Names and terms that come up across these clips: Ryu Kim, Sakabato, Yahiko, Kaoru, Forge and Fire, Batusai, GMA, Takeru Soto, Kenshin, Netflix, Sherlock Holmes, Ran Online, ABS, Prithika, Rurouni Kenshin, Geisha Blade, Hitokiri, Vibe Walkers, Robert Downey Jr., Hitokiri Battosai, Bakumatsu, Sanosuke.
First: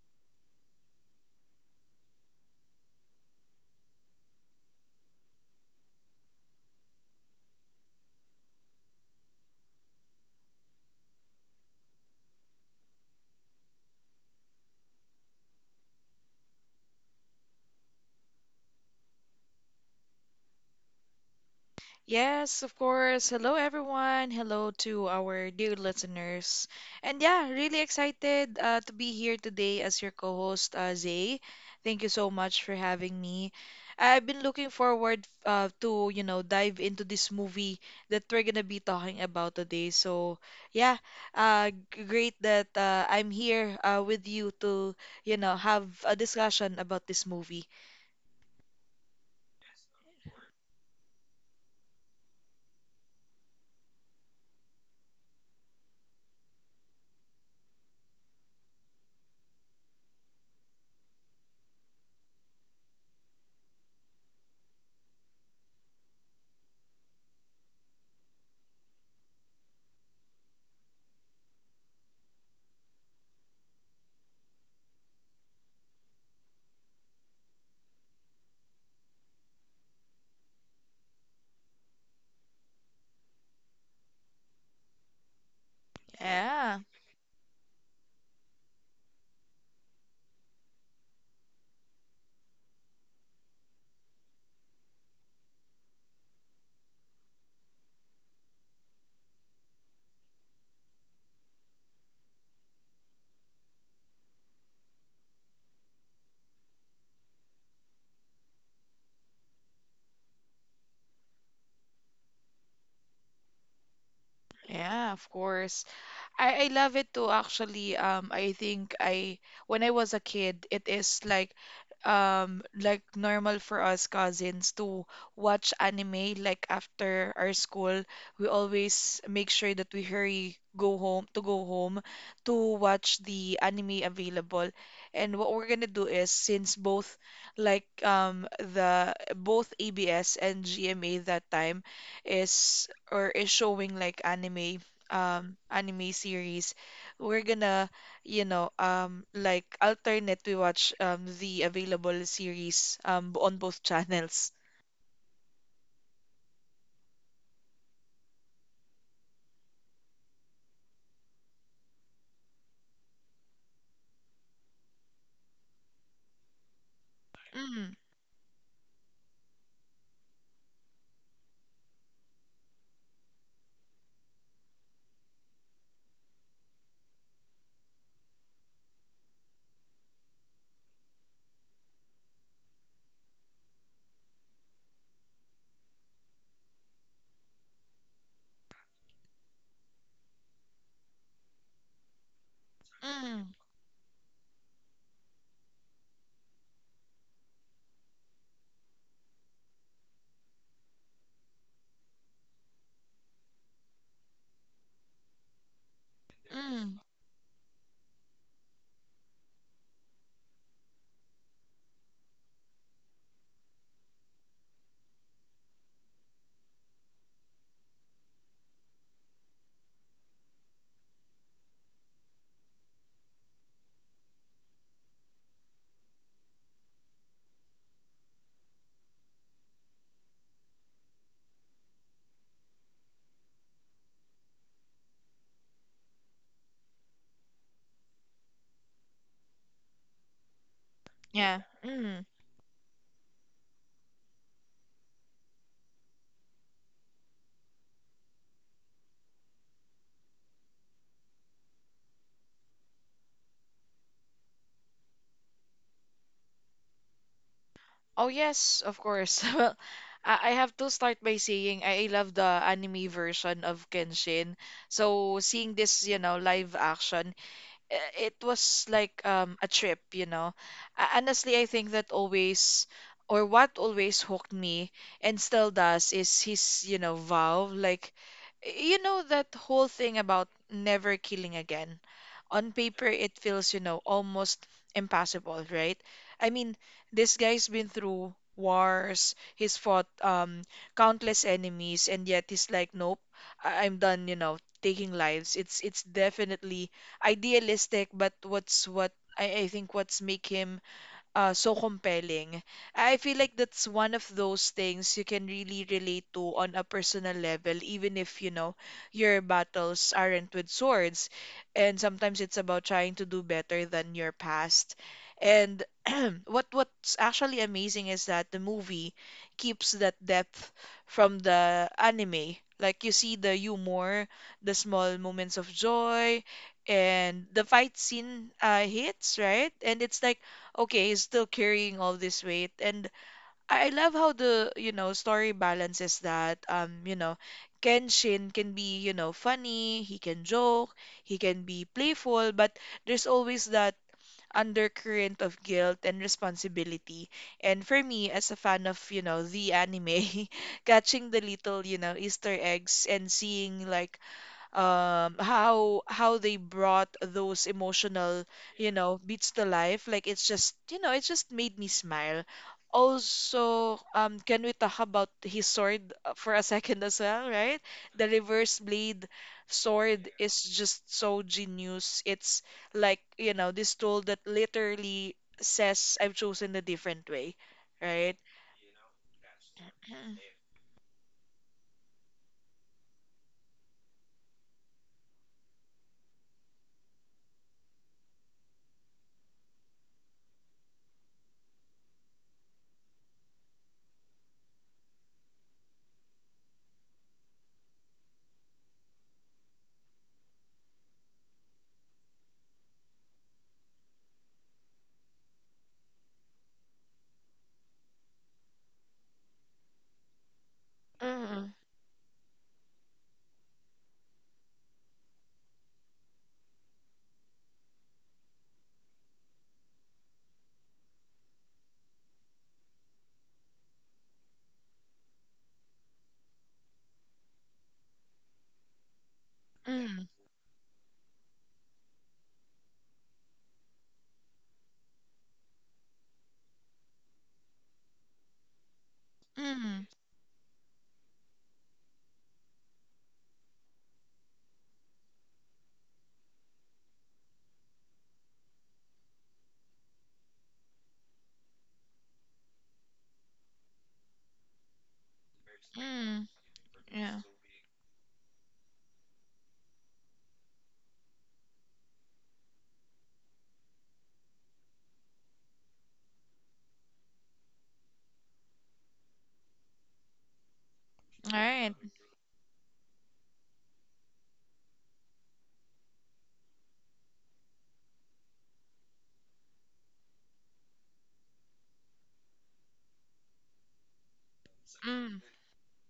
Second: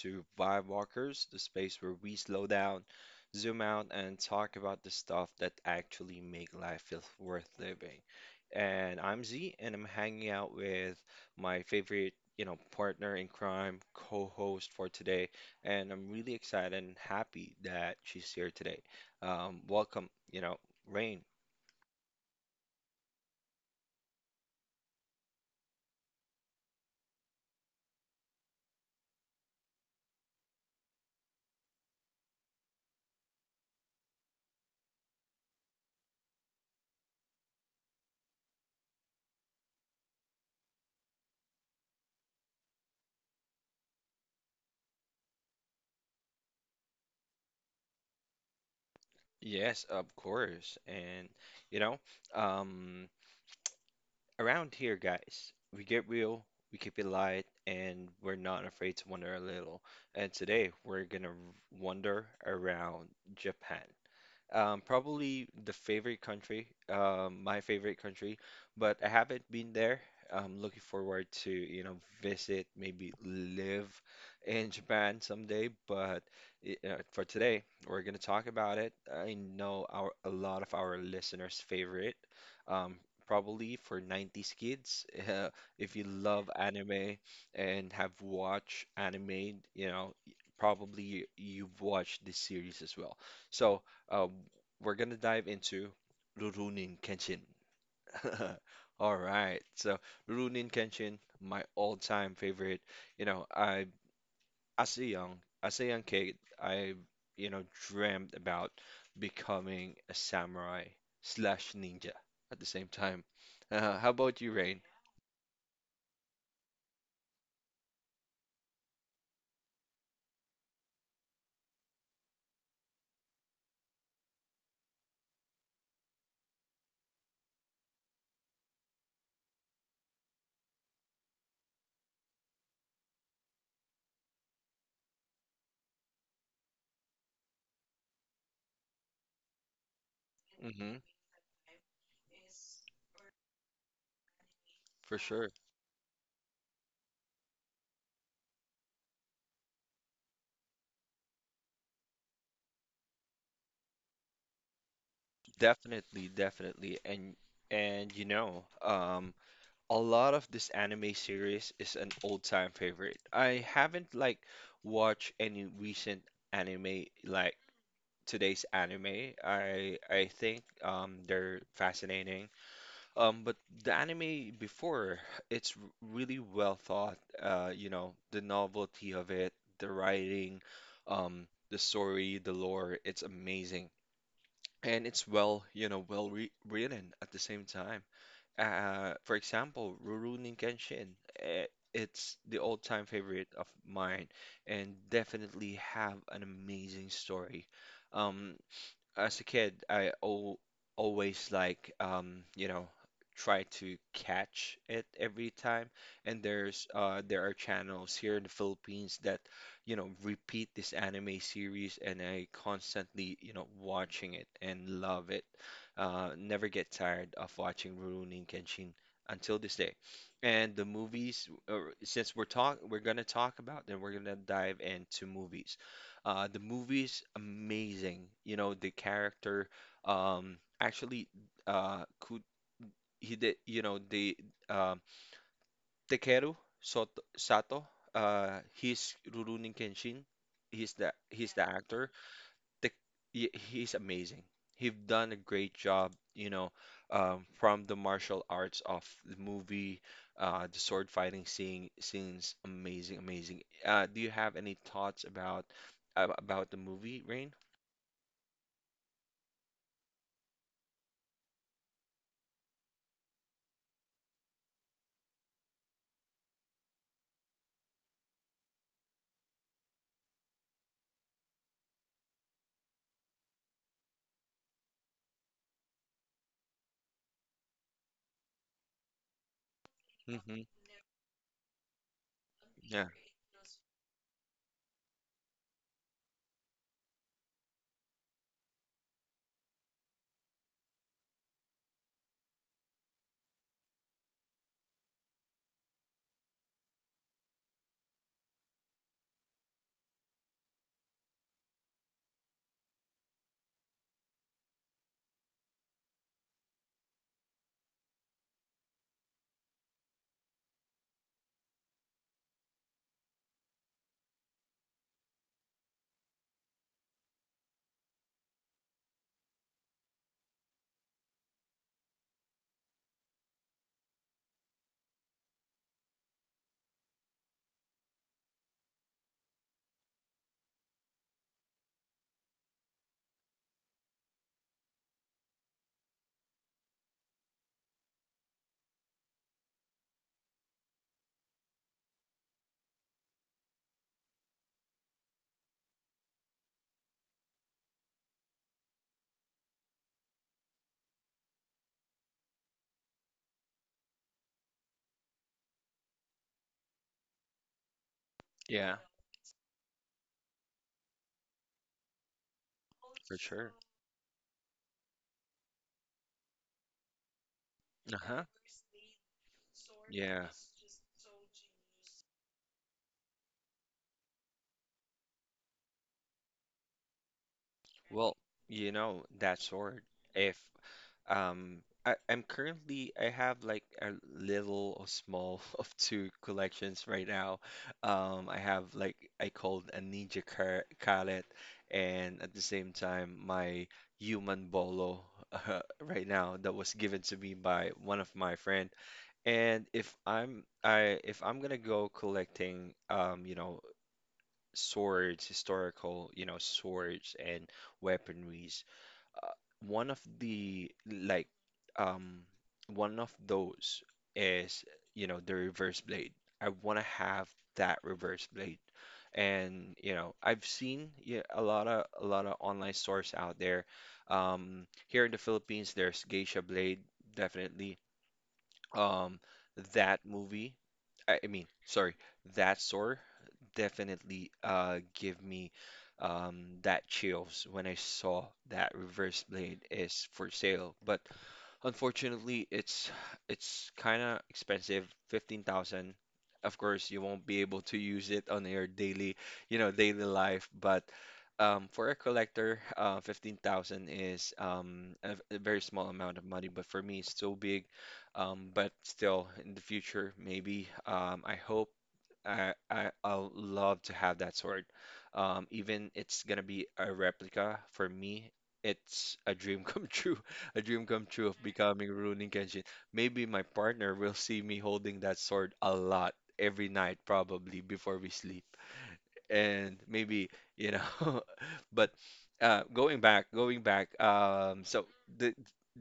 to Vibe Walkers, the space where we slow down, zoom out, and talk about the stuff that actually make life feel worth living. And I'm Z, and I'm hanging out with my favorite, partner in crime, co-host for today. And I'm really excited and happy that she's here today. Welcome, Rain. Yes, of course. Hello, everyone. Hello to our dear listeners. And yeah, really excited to be here today as your co host, Zay. Thank you so much for having me. I've been looking forward to, you know, dive into this movie that we're going to be talking about today. So, yeah, great that I'm here with you to, you know, have a discussion about this movie. Yes, of course. You know, um, Around here, guys, we get real, we keep it light, and we're not afraid to wonder a little. And today, we're gonna wander around Japan. Probably the favorite country, my favorite country, but I haven't been there. I'm looking forward to, you know, visit, maybe live in Japan someday. But for today, we're gonna talk about it. I know our a lot of our listeners' favorite, um, probably for 90s kids. If you love Yeah, anime and have watched anime, you know, probably you've watched this series as well. So. Uh, we're gonna dive into Rurouni Kenshin. All right, so Rurouni Kenshin, my all-time favorite. You know, I as a young as a young kid, I you know dreamt about becoming a samurai slash ninja at the same time. How about you, Rain? yeah, of course. I love it too actually. I think I when I was a kid, it is like normal for us cousins to watch anime like after our school. We always make sure that we hurry go home to watch the anime available. And what we're gonna do is since both like the both ABS and Mm-hmm, GMA that time is or is showing like anime for sure, anime series, we're gonna, you know, like alternate we watch the available series on both channels. definitely, definitely, and you know, a lot of this anime series is an old-time favorite. I haven't like watched any recent anime like Mm, today's anime. I think they're fascinating. But the anime before, it's really well thought. You know, the novelty of it, the writing, the story, the lore, it's amazing. And it's well, you know, well re written at the same time. For example, Rurouni Kenshin. It's the all-time mm, favorite of mine, and definitely have an amazing story. Um, as a kid, I al always like you know, try to catch it every time. And mm. There are channels here in the Philippines that, you know, repeat this anime series, and I constantly, you know, watching it and love it. Never get tired of watching Rurouni Kenshin until this day. And the movies, since we're gonna talk about, then we're gonna dive into movies. The movie is amazing. You know, the character actually could he did you know the um Takeru Soto, Sato, he's Rurouni Kenshin. He's Yeah. the actor. Mm. The, he's amazing. He's done a great job, you know, from the martial arts of the movie, the sword fighting scene, scenes, amazing, amazing. Do you have any thoughts about about the movie, Rain? Oh yes, of course. Well, I have to start by saying I love the anime version of Kenshin. So seeing this, you know, live action it was like a trip, you know. Honestly, I think that always or what always hooked me and still does is his, you know, vow. Like, you know that whole thing about Hmm. never killing again on paper Yeah. it feels, you know, almost impossible, right? I mean, this guy's been through wars, he's fought countless enemies, and yet he's like, nope, I'm done, you know, taking lives. It's definitely idealistic, but I think what's make him so compelling. I feel like that's one of those things you can really relate to on a personal level, even if, you know, your battles aren't with swords. And sometimes it's about trying to do better than your past. And what's actually amazing is that the movie keeps that depth from the anime. Like you see the humor, the small moments of joy, and the fight scene hits, right? And it's like okay, he's still carrying all this weight. And I love how the, you know, story balances that. You know, Kenshin can be, you know, funny, he can joke, he can be playful, but there's always that undercurrent of guilt and responsibility. And for me, as a fan of, you know, the anime, catching the little, you know, Easter eggs and seeing like how they brought those emotional you Yeah. know beats to life, like it's just, you know, it just made me smile. For sure. Also, can we talk about his sword for a second as well, right? The Uh-huh. reverse blade sword Yeah. is just so genius. It's like, you know, this tool that literally says I've chosen a different way, right? Well, you know, that sword. Mm, If um I, I'm currently I have like a little or small of two collections right now. I have like I called a Ninja Kalet, and at the same time my human bolo right now that was given to me by one of my friend. And if I'm gonna go collecting you know, swords, historical, you know, swords and weaponries, one of the like mm, um one of those is, you know, the reverse blade. I wanna have that reverse blade. And, you know, I've seen yeah, a lot of online stores out there. Here in the Philippines, there's Geisha Blade, definitely. Um, that mm, movie. I mean, sorry, That store definitely give me that chills when I saw that Reverse Blade mm, is for sale. But Unfortunately, it's kind of expensive, 15,000. Of course, you won't be able to use it on your daily, you know, daily life, but for a collector, 15,000 is a very small amount of mm, money, but for me, it's yeah. still big. But still, in the future, maybe I hope I'll love to have that sword. Even it's gonna be a replica for me. It's a dream come true, a dream come true All of right. becoming Rurouni Kenshin. Maybe my partner will see me holding that sword a lot every night, probably before we sleep, and maybe you know. But going back so Mm, the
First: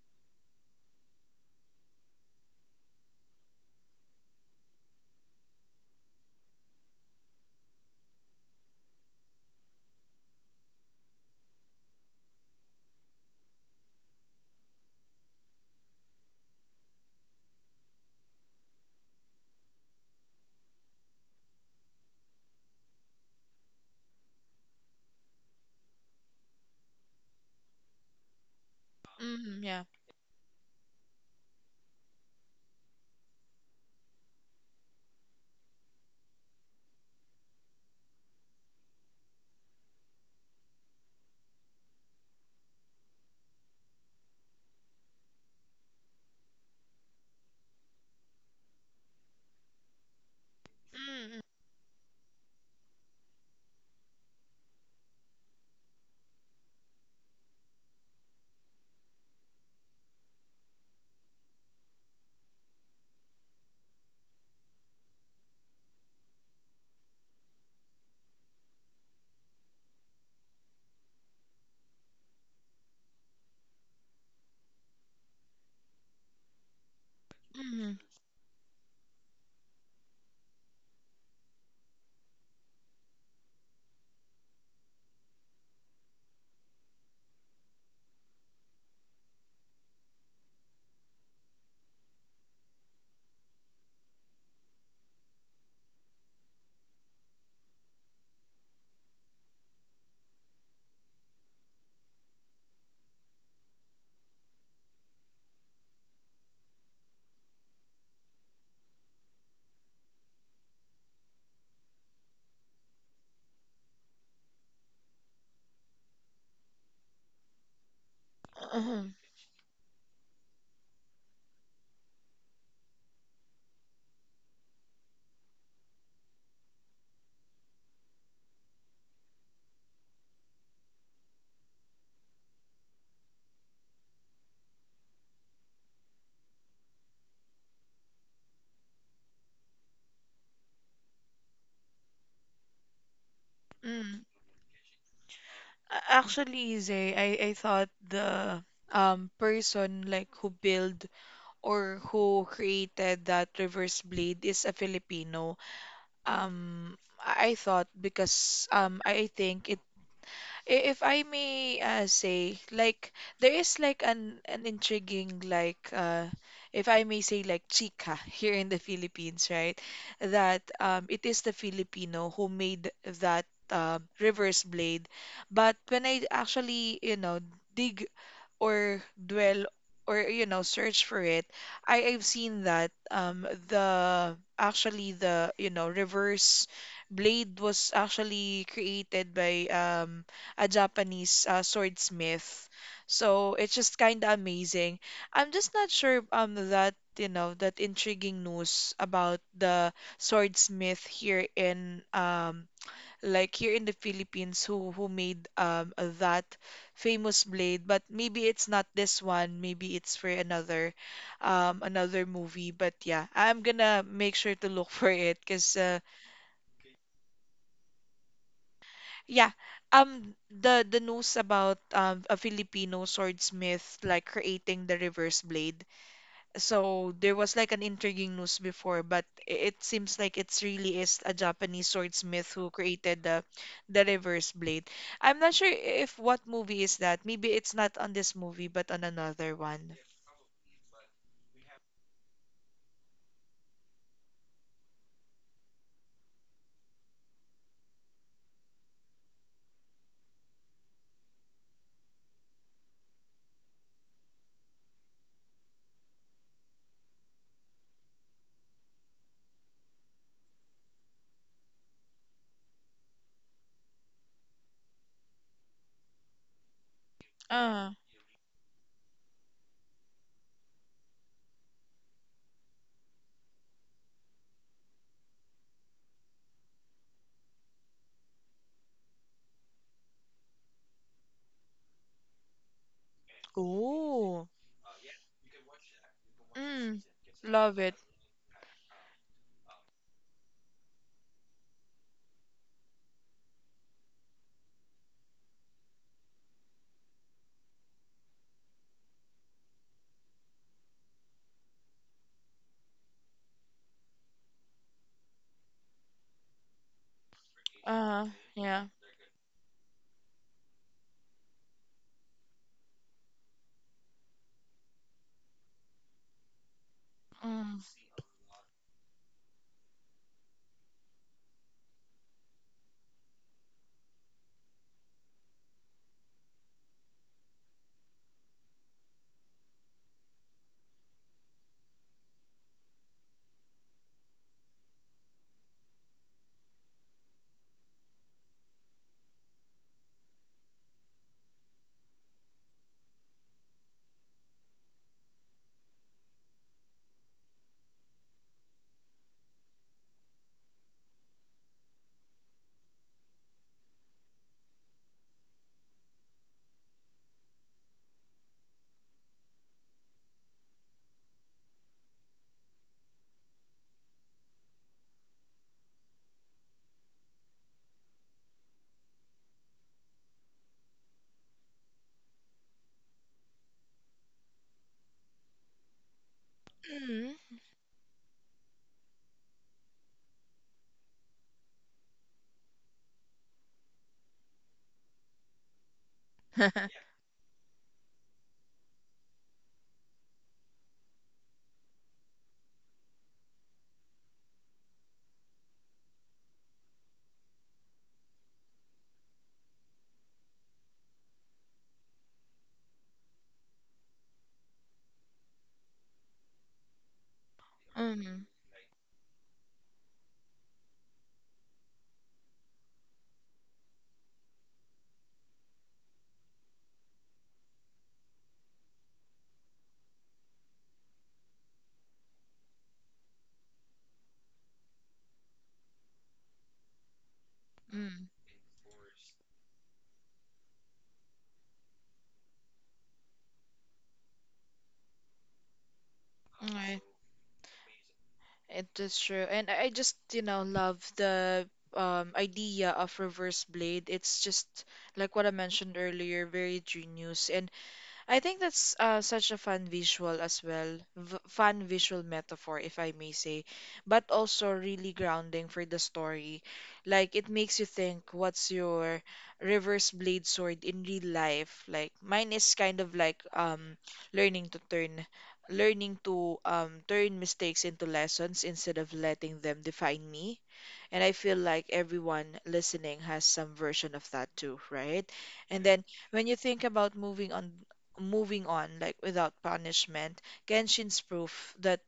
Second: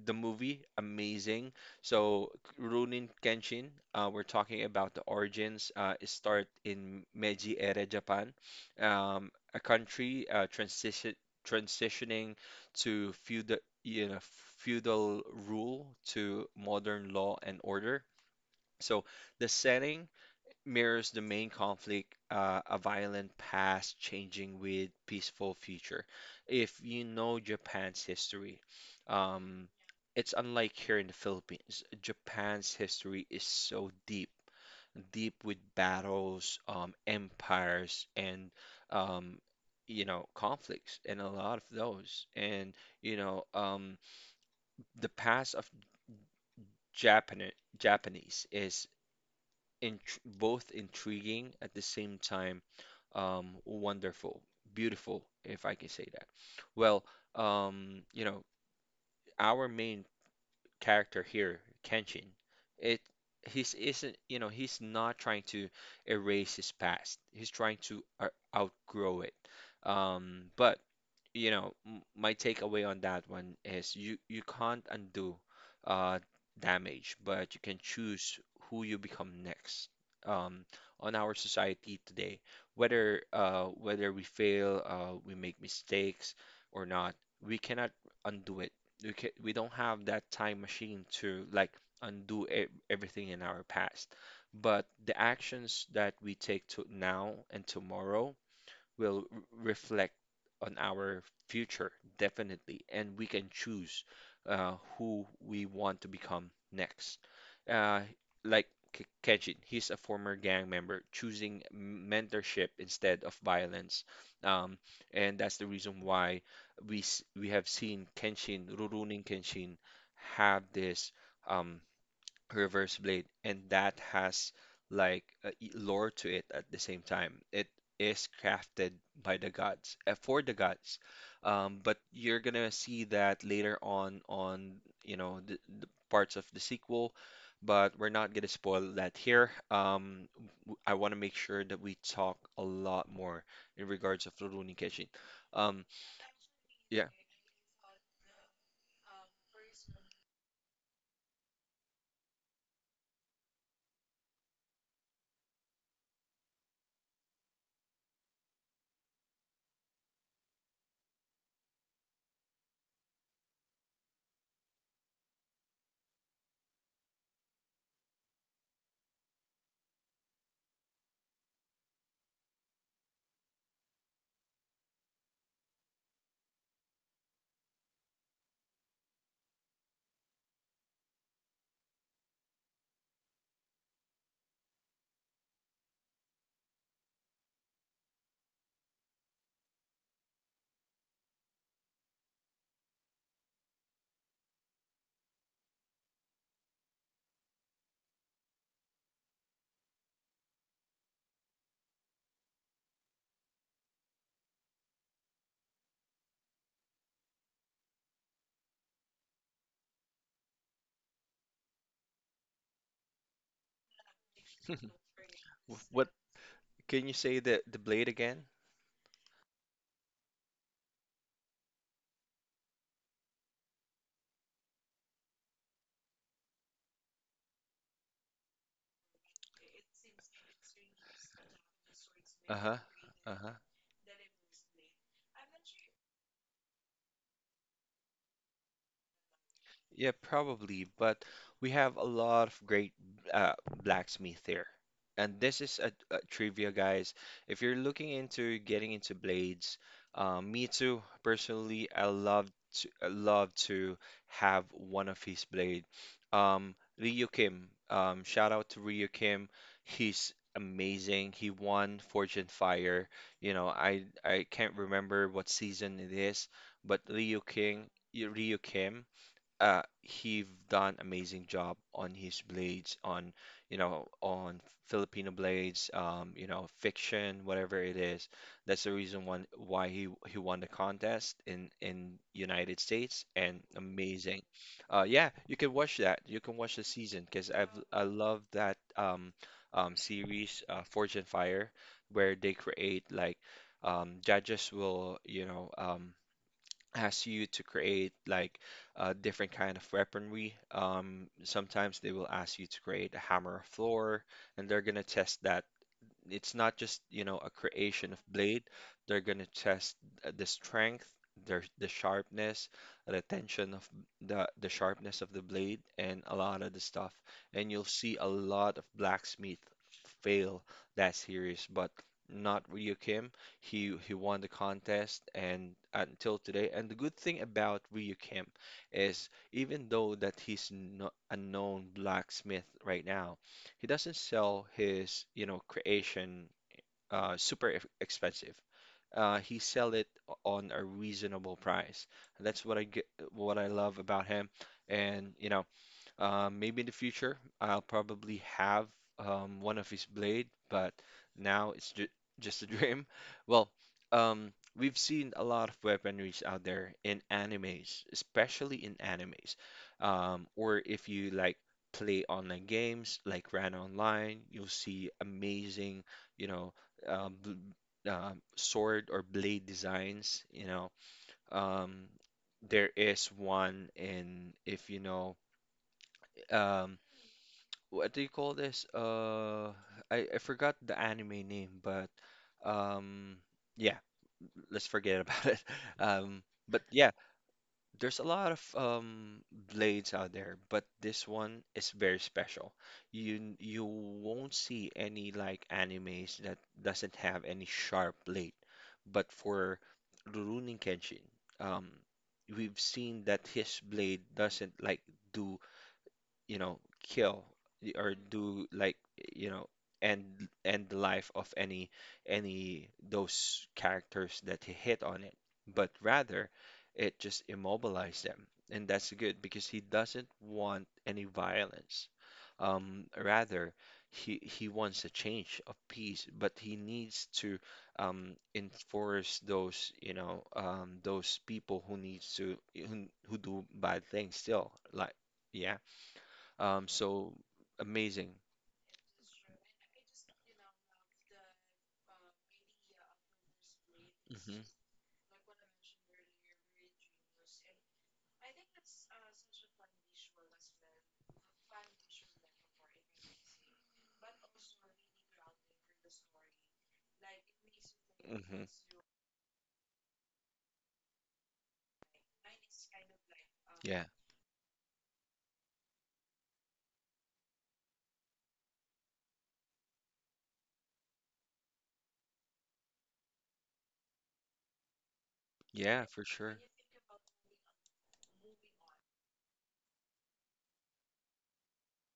the movie amazing, so Runin Kenshin, we're talking about the origins. It start in Meiji era Japan, a country transitioning to feudal, you know, feudal rule to modern law and order. So the setting mirrors the main conflict, a violent past changing with peaceful future. If you know Japan's history, mm, um, yeah. it's unlike here in the Philippines. Japan's history is so deep, deep with battles, empires, and um, you know, conflicts, and a lot of those. And you know, the past of Japan Japanese is in both Mm, intriguing at the same time, wonderful, beautiful, if I can say that. Well, you know, our main character here, Kenshin, it he's isn't you know he's not trying to erase his past. He's trying to outgrow it. But you know, my takeaway on that one is you can't undo uh damage, but you can mm, choose who you become next. Um, on our society today, whether we fail, we make mistakes or not, we cannot undo it. We don't have that time machine to like undo e everything in our past. But the actions that we take to now and tomorrow will reflect on our future, definitely, and we can choose who we want to become next. Uh, like Kenshin, he's a former gang member, choosing mentorship instead of violence, um, and that's the reason why we have seen Kenshin, mm, Rurouni Kenshin, have this. Um, Reverse Blade, and that has like a lore to it at the same time. It is crafted by the gods, for the gods. But you're gonna see that later on you know the parts of the sequel, but we're not gonna spoil that here. I want to make sure that we talk a lot more in regards mm. of Rurouni Kenshin. Um, Actually, yeah. Zay, I thought the person like who build or who created that reverse blade is a Filipino. I thought because I think it if I may say, like there is like an intriguing like if I may say like chica here in the Philippines, right? That it is the Filipino who made that reverse blade, but when I actually, you know, dig or dwell or, you know, search for it, I've seen that the actually the you know reverse blade was actually created by a japanese swordsmith. So it's just kind of amazing. I'm just not sure that, you know, that intriguing news about the swordsmith here in like here in the Philippines who made that famous blade, but maybe it's not this one, maybe it's for another another movie, but yeah, I'm gonna make sure to look for it because What can you say the blade again? yeah, the news about a Filipino swordsmith like creating the reverse blade. So there was like an intriguing news before, but it seems like it's really is a Japanese swordsmith Uh-huh. who created Uh-huh. the reverse blade. I'm not sure if what movie is that. Maybe it's not on this movie, but on another one. Yeah, probably, but we have a lot of great uh, blacksmith here. And this is a trivia, guys. If you're looking into getting into blades, me too. Personally, I love to have one of his blade. Um, Ryu Kim. Shout out to Ryu Kim. He's amazing. He won Fortune Fire. You know, I can't remember what season it is, but Uh, Ryu Kim, he've done amazing job on his blades on you know on Filipino blades, you know fiction whatever it is. That's the reason one why he won the contest in United States, and amazing. oh, Yeah, you can watch that, you can watch the mm, season, because love it. I love that series, Forge and Fire, where they create like judges will you know asks you to create like a different kind of weaponry. Sometimes they will ask you to create a hammer of Thor, and they're gonna test that. It's not just, you know, a creation of Uh, blade. yeah. They're gonna test the strength, the sharpness, the tension of the sharpness of the blade, and a lot of the stuff. And Mm, you'll see a lot of blacksmith fail that series, but not Ryu Kim. He won the contest and until today. And the good thing about Ryu Kim is even though that he's no, a known blacksmith right now, he doesn't sell his, you know, creation super expensive. He sell it on a reasonable price. And that's what I get, what I love about him. And you know, maybe in the future, I'll probably have one of his blade, but now it's ju just a dream. Well, we've seen a lot of weaponries out there in animes, especially in animes. Or if you like play online games like Ran Online, you'll see amazing, you know, bl sword or blade designs. You know, um, there is one in if you know. Um, mm, what do you call this? I forgot the anime name, but um, yeah, let's forget about it. But yeah, there's a lot of blades out there, but this one is very special. You won't see any like animes that doesn't have any sharp blade, but for Rurouni Kenshin, um, we've seen that his blade doesn't like do you know, kill or mm, do like, you know, end the life of any those characters that he hit on it, but rather it just immobilize them. And that's good because he doesn't want any violence. Rather, he wants a change of peace, but he needs to mm. Enforce those, those people who needs to who do bad things still. Like, yeah. Um, Okay. so amazing. It is true. And I just, you know, love the idea of reverse blade. It's hmm just like what I mentioned earlier, very genius. And I think that's such a fun visual as well, fun visual metaphor, if I may say, but also really grounding for the story. Like, it makes you think, hmm what's your reverse blade sword in real life? Like, mine is kind of like Yeah. learning to turn, learning to turn mistakes into lessons instead of letting them define me. And I feel like everyone listening has some version of that too, right? And Yeah, then for when sure. you think about moving on like without punishment, genshin's proof that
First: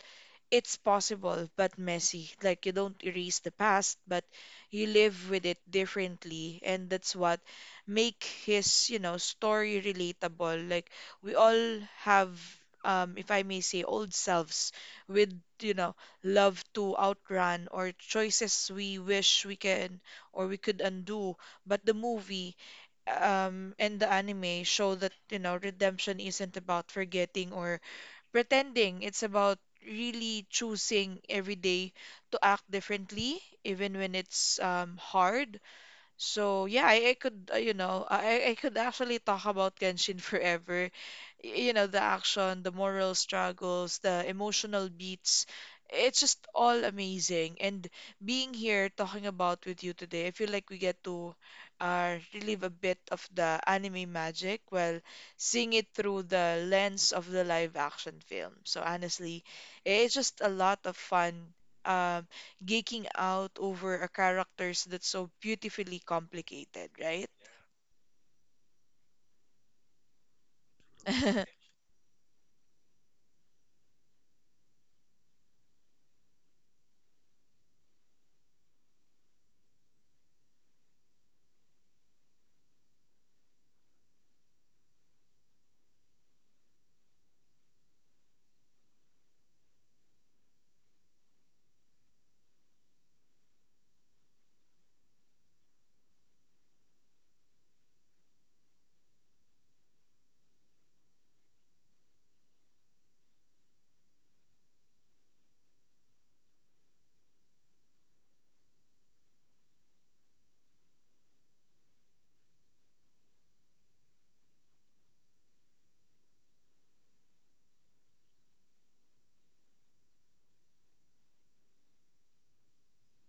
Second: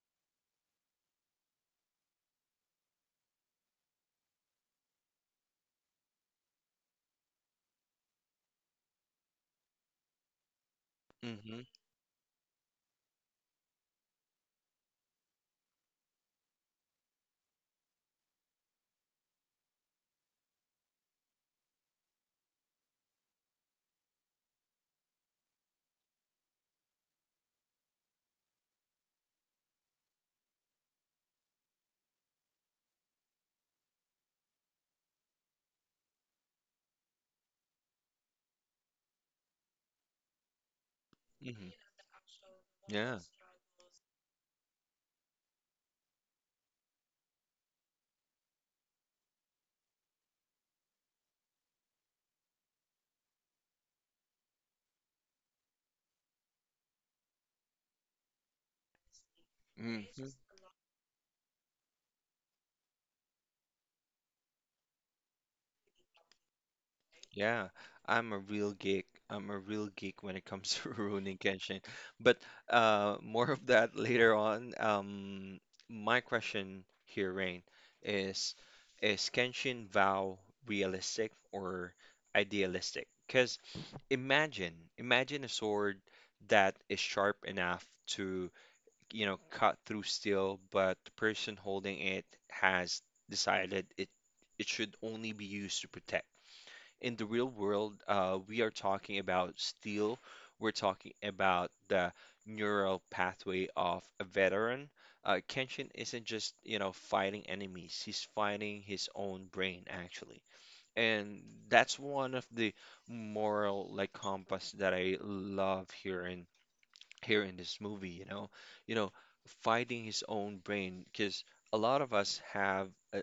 it's possible but messy. Like you don't erase the past, but you live with it differently, and that's what make his, you know, story relatable. Like we hmm hmm all have, if I may say, old selves with, you know, love to outrun or choices we wish we can or we could undo. But the movie, in the anime show that, you know, redemption isn't about forgetting or pretending. It's about really choosing every day to act differently, even when it's hard. So yeah, I could you know I could actually talk about Genshin forever. You know the action, the moral Yeah. struggles, the emotional beats. It's just all amazing. And being here talking about with you today, I feel like we get to relive a bit of the anime magic while seeing it through the lens of the live action film. So honestly, hmm it's just a lot of fun. Um, geeking out over a characters that's so beautifully complicated, right? Yeah, I'm a real geek. I'm a real geek when it comes to ruining Kenshin. But more of that later on. My question here, Rain, is is Kenshin Vow realistic or idealistic? Because imagine a sword that is sharp enough to, you know, cut through steel, but the person holding it has decided it should only be used to protect in the real world. Uh, We are talking about steel. We're talking about the neural pathway of a veteran. Kenshin isn't just, you know, fighting enemies. He's fighting his own brain, actually. And that's one of the moral like compass that I love here in this movie, you know, fighting his own brain because a lot of us have uh,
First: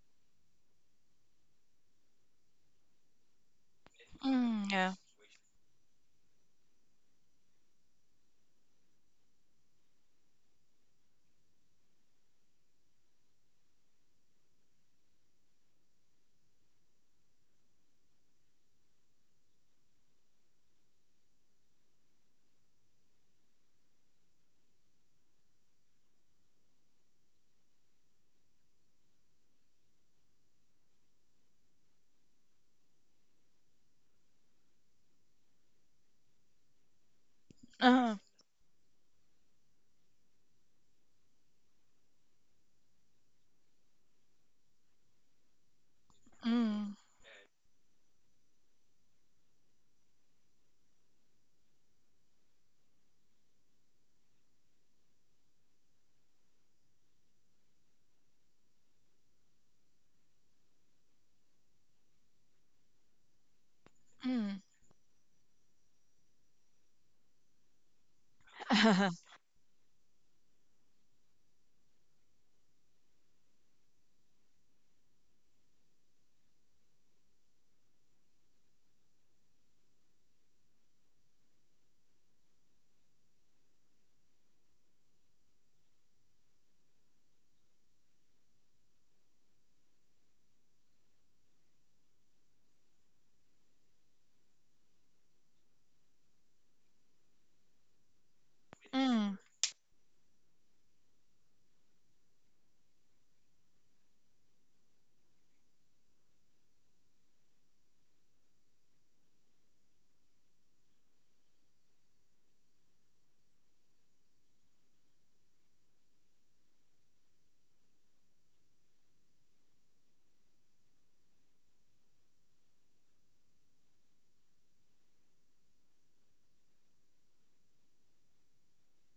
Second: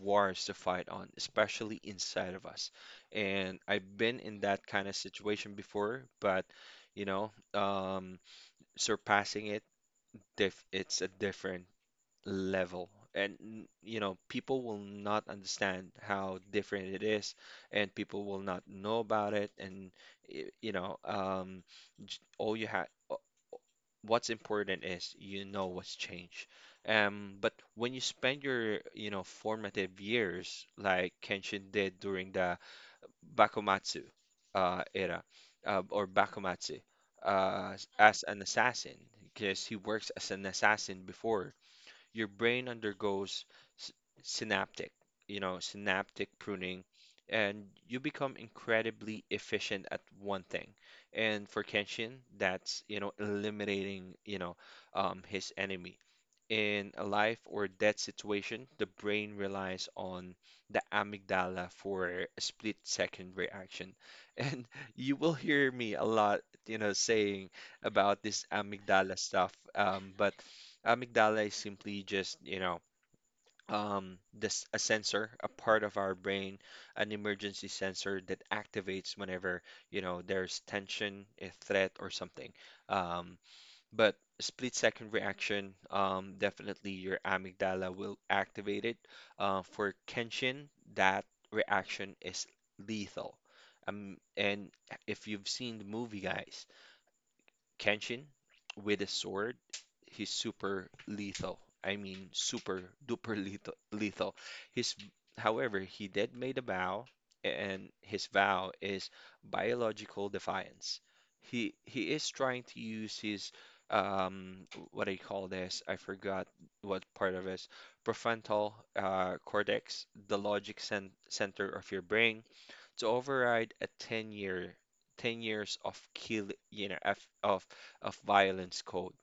wars to fight on, especially inside of us. And I've been in that Mm, kind of yeah. situation before, but you know, surpassing it, diff it's a different level. And you know, people will not understand how different it is, and people will not know about it. And you know, all you have what's important is you know what's changed. But when you spend your, you know, formative years like Kenshin did during the Bakumatsu era or Bakumatsu Uh, as an assassin, because he works as an assassin before your brain undergoes s- synaptic, you know, synaptic pruning, mm, and you become incredibly efficient at one thing. And for Kenshin, that's, you know, eliminating, you know, his enemy. In a life or death situation, the brain relies on the amygdala for a split second reaction. mm, And you will hear me a lot, you know, saying about this amygdala stuff. But amygdala is simply just, you know, this a sensor, a part of our brain, an emergency sensor that activates whenever, you know, there's tension, a threat, or something. Um, but split second reaction, definitely your amygdala will activate it. For Kenshin, that reaction is lethal. And if you've seen the movie, guys, Kenshin with his mm, sword, he's super lethal. I mean, super duper lethal. His, however, he did made a vow, and his vow is biological defiance. He is trying to use his um what do you call this? I forgot what part of his prefrontal cortex, the logic center of your brain, to override a 10 years of kill you know of, of violence code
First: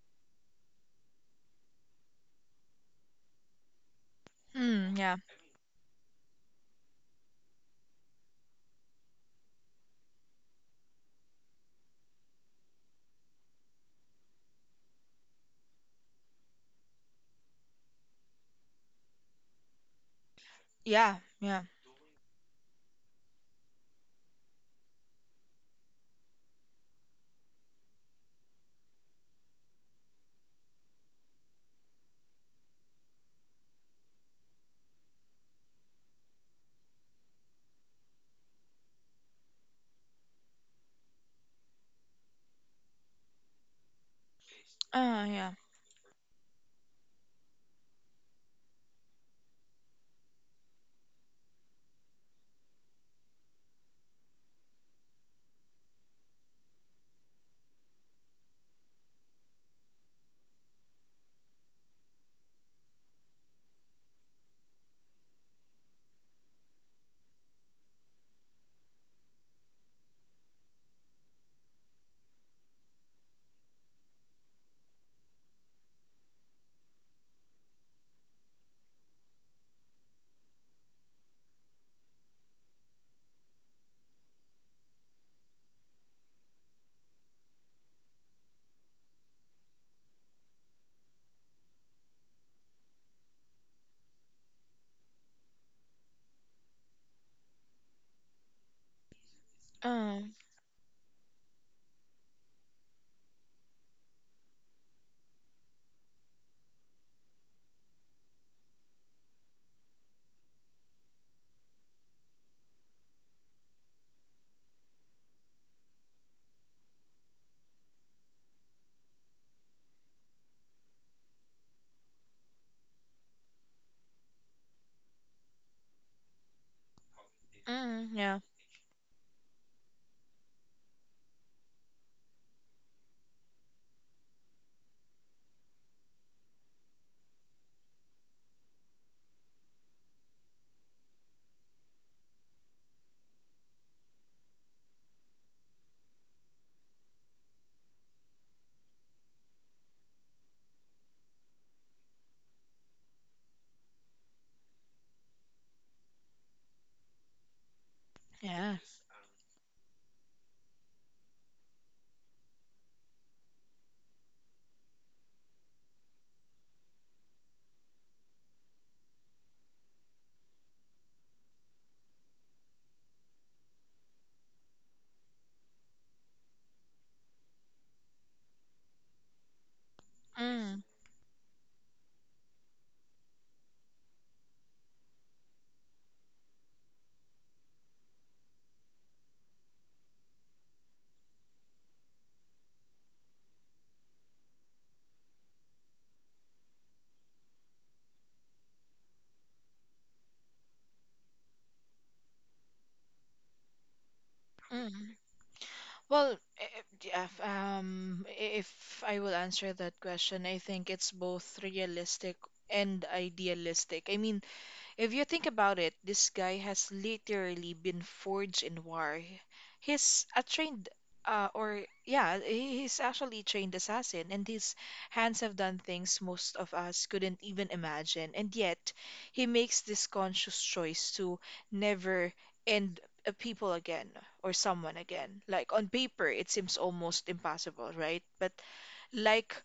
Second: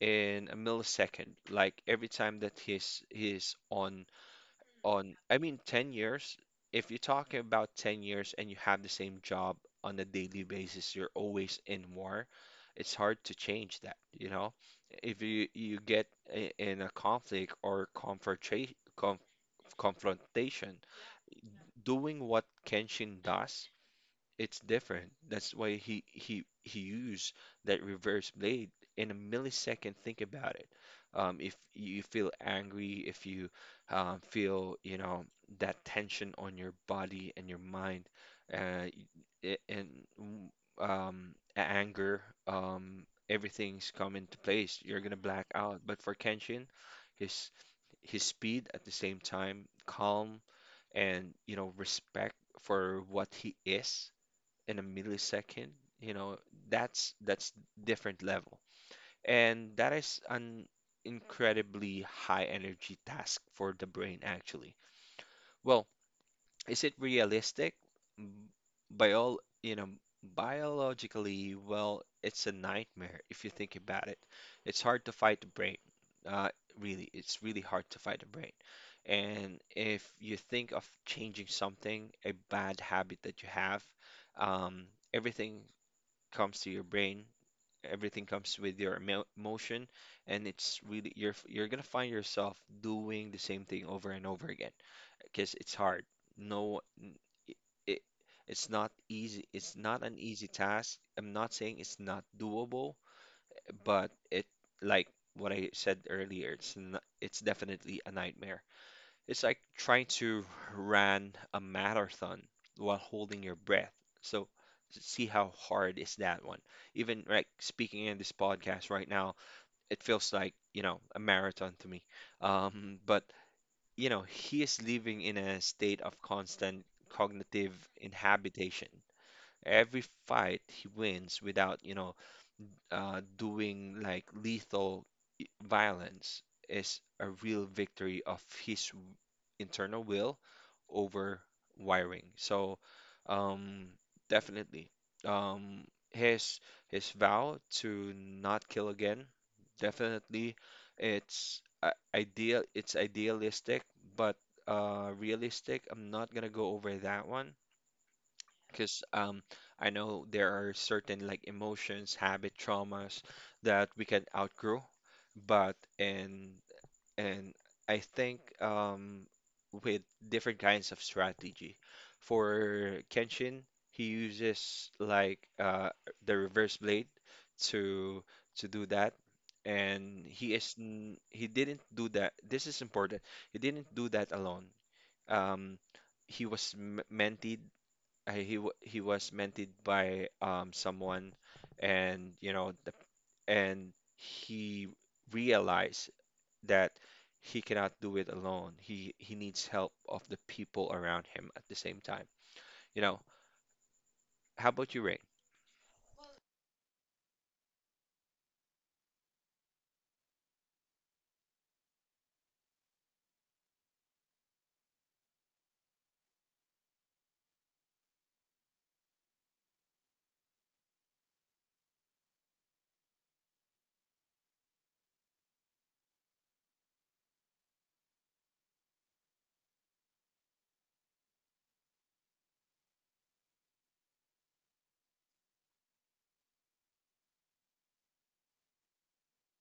in a millisecond, like every time that he's mm, on yeah. I mean 10 years. If you're talking about 10 years and you have the same job on a daily basis, you're always in war. It's hard to change that, you know. If you get in a conflict or confrontation Yeah, yeah. doing what Kenshin does, it's different. That's why he used that reverse blade in a millisecond. Think about it. If you feel angry, if you feel you know that tension on your body and your mind, uh, and mm, anger, everything's come into place. You're gonna Yeah. black out. But for Kenshin, his his speed at the same time, calm, and you know respect for what he is in a millisecond, you know, that's different level. And that is an incredibly high energy task for the brain actually. Well, is it realistic? M- By all, you know, biologically, well, it's a nightmare if you think about it. It's hard to fight the brain. Uh, it's really hard to fight the brain. And if you think of changing something, a bad habit that you have, um, everything comes to your brain. Everything comes with your emotion, and it's really you're gonna find yourself doing the same thing over and over again because it's hard. No, n- I- it, it's not easy. It's not an Uh, easy task. I'm not saying it's not doable, but it like what I said earlier, it's not, it's definitely a nightmare. It's like trying to run a marathon while holding your breath. So see how hard is that one. Even like speaking in this podcast right now, it feels like, you know, a marathon to me. But you know, he is living in a state of constant cognitive mm, yeah. inhabitation. Every fight he wins without, you know, doing like lethal violence is a real victory of his internal will over wiring. So, um, definitely, um, his vow to not kill again, definitely, it's ideal. It's idealistic, but realistic. I'm not gonna go over that one Yeah. because I know there are certain like emotions, habit, traumas that we can outgrow, but in and I think with different kinds of strategy. For Kenshin, he uses like the reverse blade to to do that, and Mm, he didn't do that. This is important. He didn't do that alone. Um, he was mentored. He was mentored by someone, and he realized that he cannot do it alone. He needs help of the people around him at the same time. You know, how about you, mm. Rain? Well, eh, eh, yeah, if I will answer that question, I think it's both realistic and idealistic. I mean, if you think about it, this guy has literally been forged in war. He's a trained, or yeah, he's actually a trained assassin, and his hands have done things most of us couldn't even imagine. And yet, he makes this conscious choice to never end a people again or someone again. Like on paper, it seems almost impossible, right? But like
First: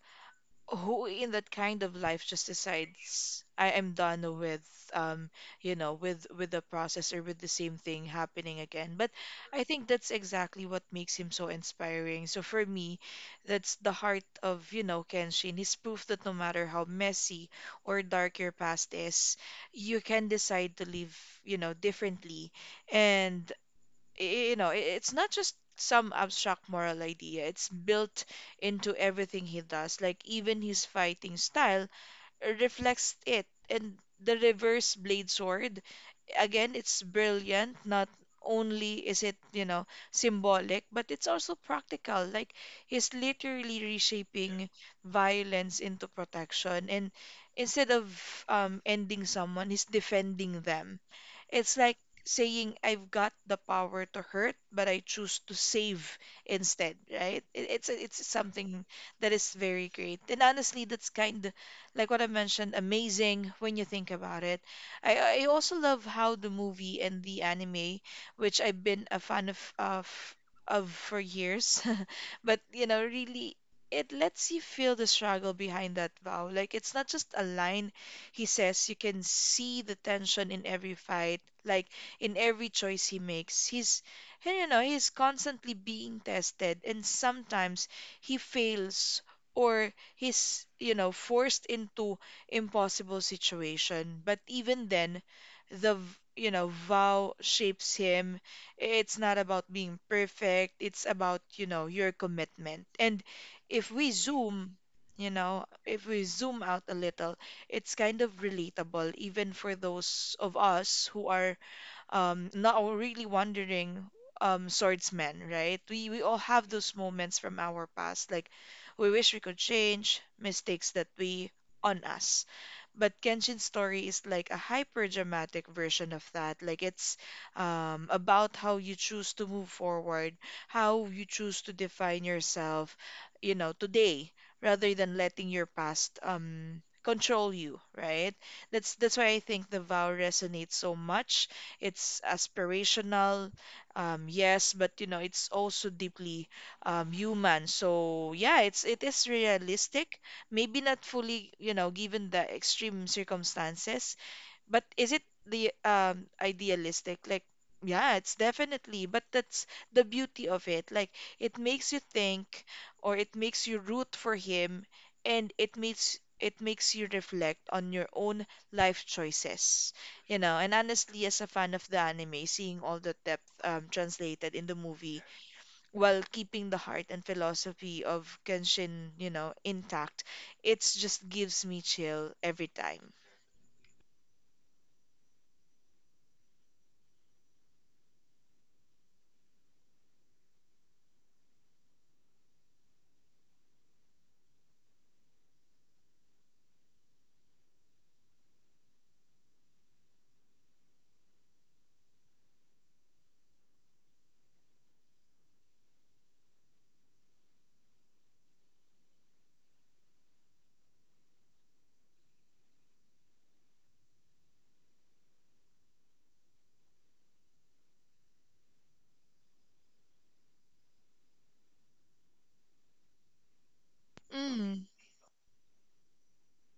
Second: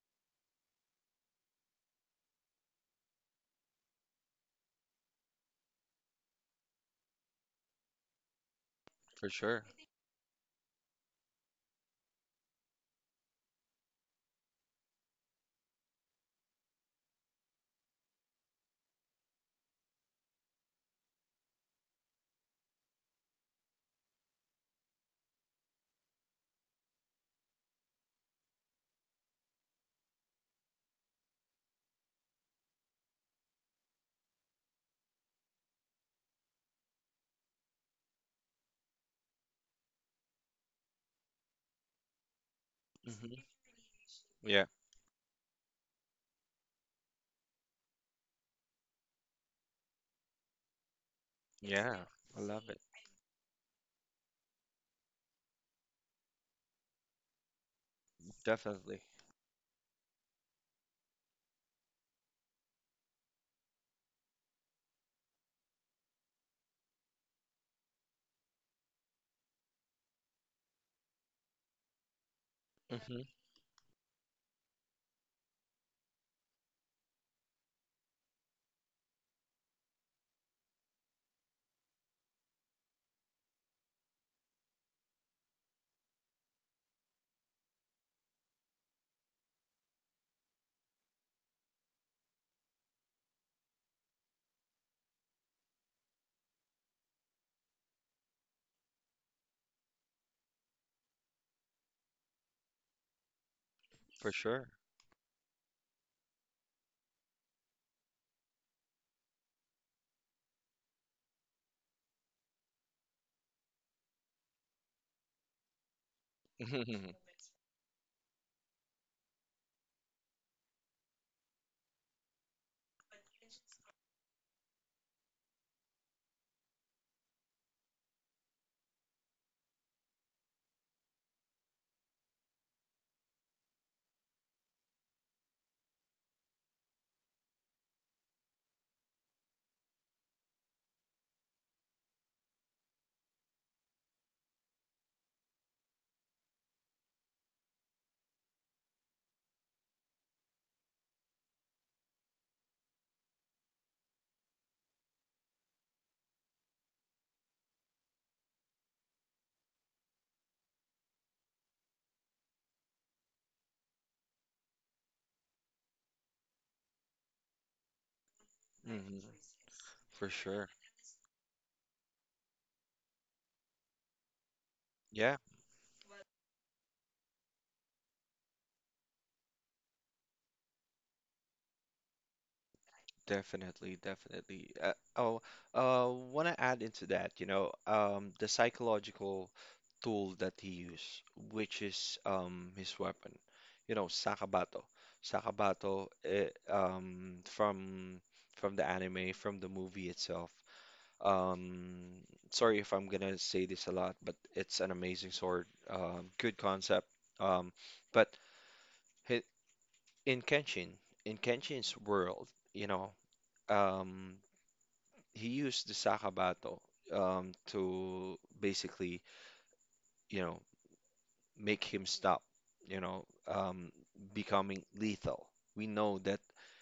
who in that kind of life just decides I am done with um you know with the process or with the same thing happening again. But For I sure. think that's exactly what makes him so inspiring. So for me, that's the heart of, you know, Kenshin. He's proof that no matter how messy or dark your past is, you can decide to live, you know, differently. And you know, it's not just some abstract moral idea. It's built into everything he does. Like even his fighting style reflects it. And the reverse blade sword, again, it's brilliant. Not only is it, you know, symbolic, but it's also practical. Like he's hmm literally Yeah. reshaping violence into protection. And instead of ending someone, he's defending them. It's Yeah. like I love saying it. I've got the power to hurt, but I choose to save instead, right? It's something Definitely. that is very great. And honestly, that's kind of like what I mentioned, amazing when you think about it. I also love how the movie and the anime, which I've been a fan of of for years, but you know, hmm really it lets you feel the struggle behind that vow. Like it's not just a line he says. You can see the tension in every fight, like in every choice he makes. And, you know, he's constantly being tested, and sometimes he fails or he's, you know, forced into impossible situation. But even then, the, v- you know, vow shapes him. It's not about being perfect. It's about, you know, your commitment. And if we For sure. zoom, you know, if we zoom out a little, it's kind of relatable even for those of us who are not really wandering swordsmen, right? We all have those hmm moments from our past, like we wish we could change mistakes that we on us. But Kenshin's story is like a hyper dramatic version of that. Like it's about how you choose to move forward, how you choose to define yourself, you know, today rather than letting your past control you, right? That's why I think the vow resonates so much. It's aspirational, yes, but you know, it's also deeply human. So yeah, it is realistic. Maybe not fully, you know, given the extreme circumstances, but is it the idealistic? Like, yeah, it's definitely, but that's the beauty of it. Like, it makes you think, or it makes you root for him, and it makes you reflect on your own life choices. For You know, sure. and honestly, as a fan of the anime, seeing all the depth translated in the movie Yeah. while keeping the heart and philosophy of Genshin, you know, intact, it just gives me chill every time. Definitely, definitely. Oh, want to add into that, you know, the psychological tool that he used, which is his weapon, you know, Sakabato. Sakabato, from the anime, from the movie itself. Um, sorry if I'm gonna say this a lot, but it's an amazing sword, good concept. Um, but hi- in Kenshin, in Kenshin's world, you know. Um, he used the sakabato to basically, you know, make him stop, you know, um, becoming Mm. lethal. We know that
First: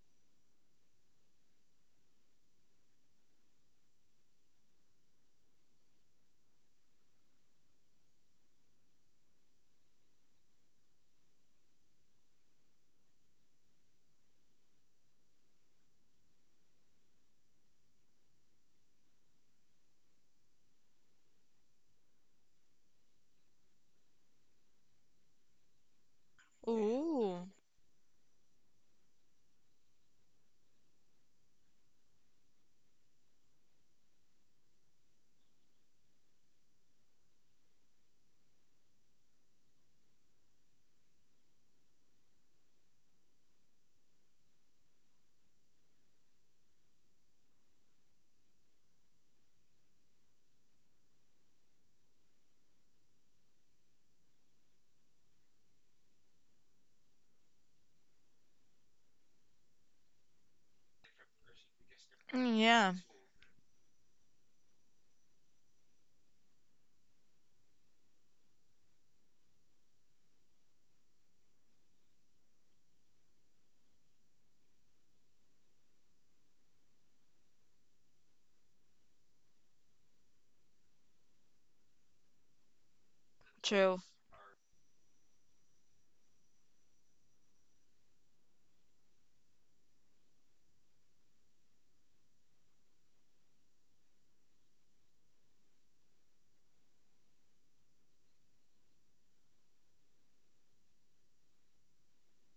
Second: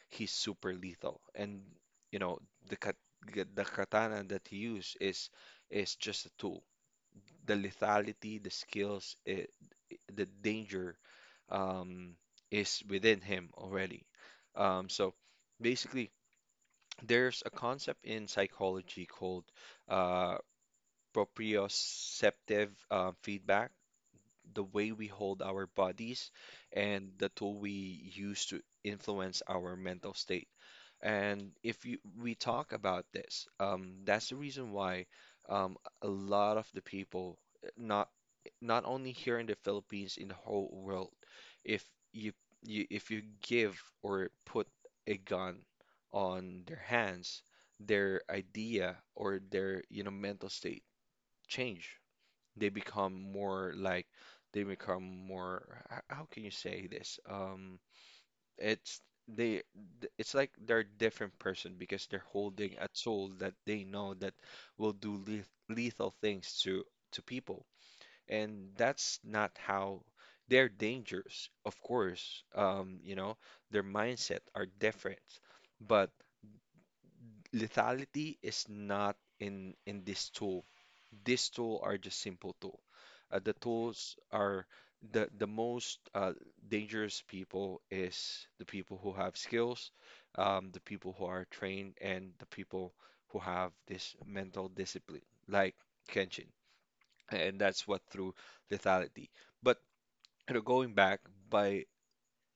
he's super lethal, and you know the kat the katana that he used is just a tool. The lethality, the skills, the danger um, is within him already. Um, so Basically, there's a concept in psychology called uh, proprioceptive feedback, the way we hold our bodies, and the Ooh. tool we use to influence our mental state. And if you, we talk about this, that's the reason why um, a lot of the people, not not only here in the Philippines, in the whole world, if you, if you give or put a gun on their hands, their idea or their you know mental state change. They become more like they become more how can you say this? It's they it's like they're a different person because they're Mm, holding a yeah. tool that they know that will do lethal things to people. And that's not how they're dangerous, of course. You know, their mindset are different, but lethality is not in this tool. This tool are just simple tool. The True. tools are The most dangerous people is the people who have skills, the people who are trained, and the people who have this mental discipline, like Kenshin, and that's what through lethality. But you know, going back by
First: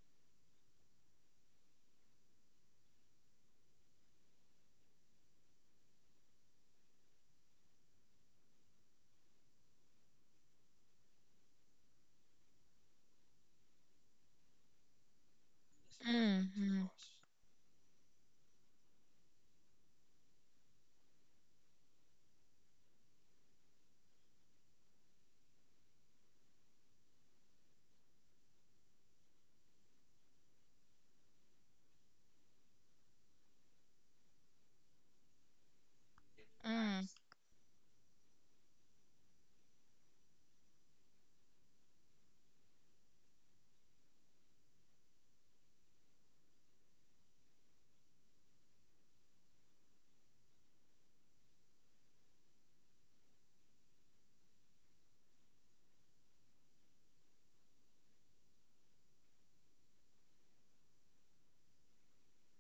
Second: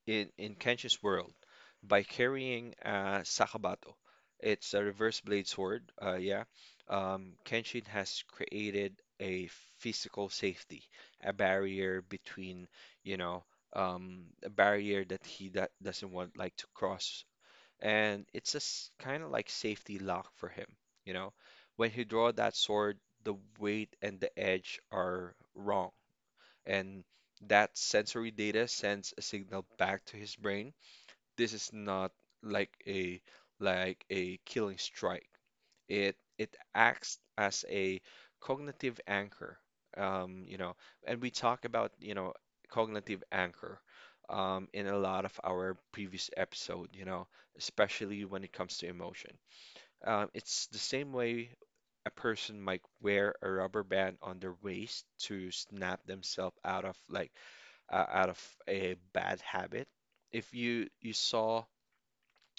in Kenshin's world by carrying a Sakabato. It's a reverse blade sword. Yeah. Kenshin has created a physical safety, a barrier between, you know, a barrier that he that doesn't want like to Mm-hmm. cross. And it's a kind of like safety lock for him, you know. When he draw that sword, the weight and the edge are wrong. And that sensory data sends a signal back to his brain. This is not like a like a killing strike. It Mm. acts as a cognitive anchor. You know, and we talk about, you know, cognitive anchor in a lot of our previous episode, you know, especially when it comes to emotion. It's the same way a person might wear a rubber band on their waist to snap themselves out of like out of a bad habit. If you saw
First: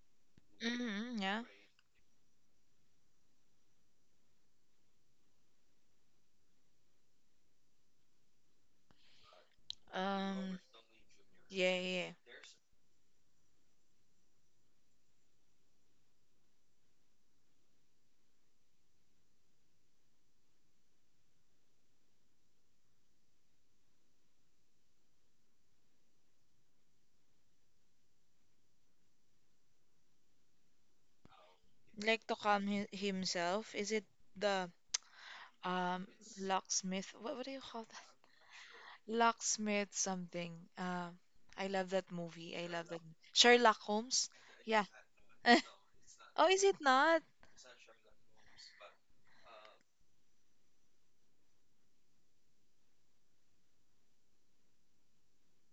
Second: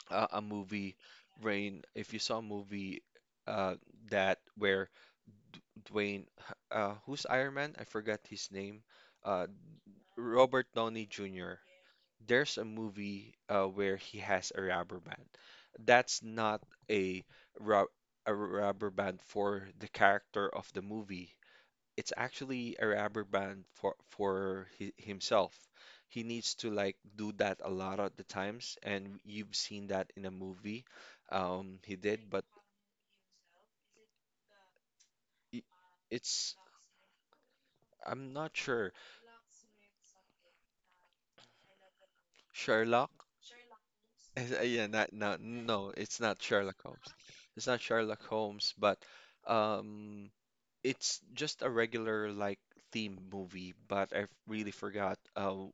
a movie, Mm-hmm, yeah. Rain, if you saw a movie uh, that where D Dwayne, who's Iron Man? I forgot his name. Uh, Um, Robert Downey Jr. yeah, yeah, yeah. There's a movie where he has a rubber band. That's not a, rub a rubber band for the character of the movie. It's actually a rubber band for hi himself. He needs to like do that a lot of the times, and you've seen that in a movie. He Like did, to but calm hi himself. Is it the i- um it's locksmith? What do you call that? I'm not sure. Locksmith something. I love that movie. I love that Sherlock? Sherlock Holmes. Yeah. Yeah, not, no, no, it's not Oh, is it Sherlock Holmes. not? It's not Sherlock Holmes, but um, it's just a regular like theme movie, but I really forgot uh, w-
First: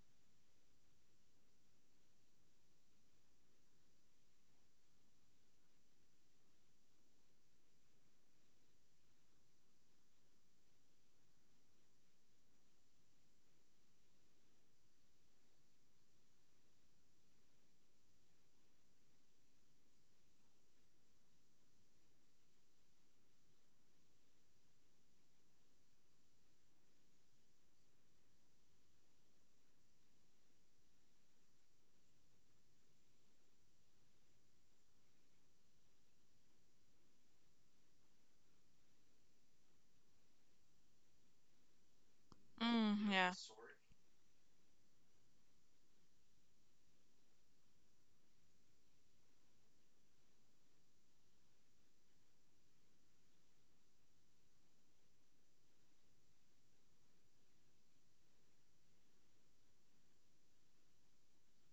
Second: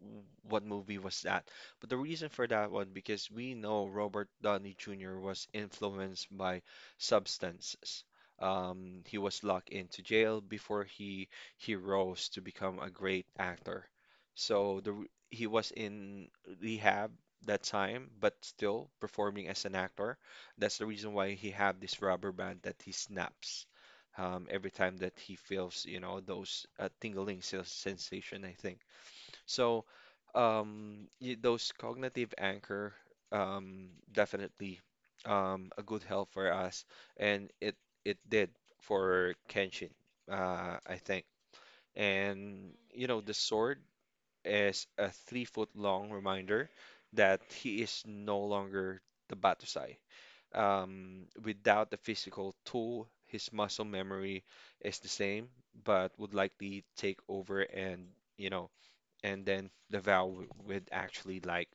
w- what movie was that. But the reason for that one because we know Robert Downey Jr. was influenced by substances. He was locked into jail before he rose to become a great actor. So he was in rehab that time, but still performing as an actor. That's the reason why he had this rubber band that he snaps every time that he feels, you know, those tingling sensation, I think. So, those cognitive anchor, definitely a good help for us, and it did for Kenshin, I think. And you Mm, know, the yeah. sword is a 3-foot long reminder that he is no longer the Batusai. Without the physical tool, his muscle memory is the same, but would likely take over and, you know, and then the vow would actually like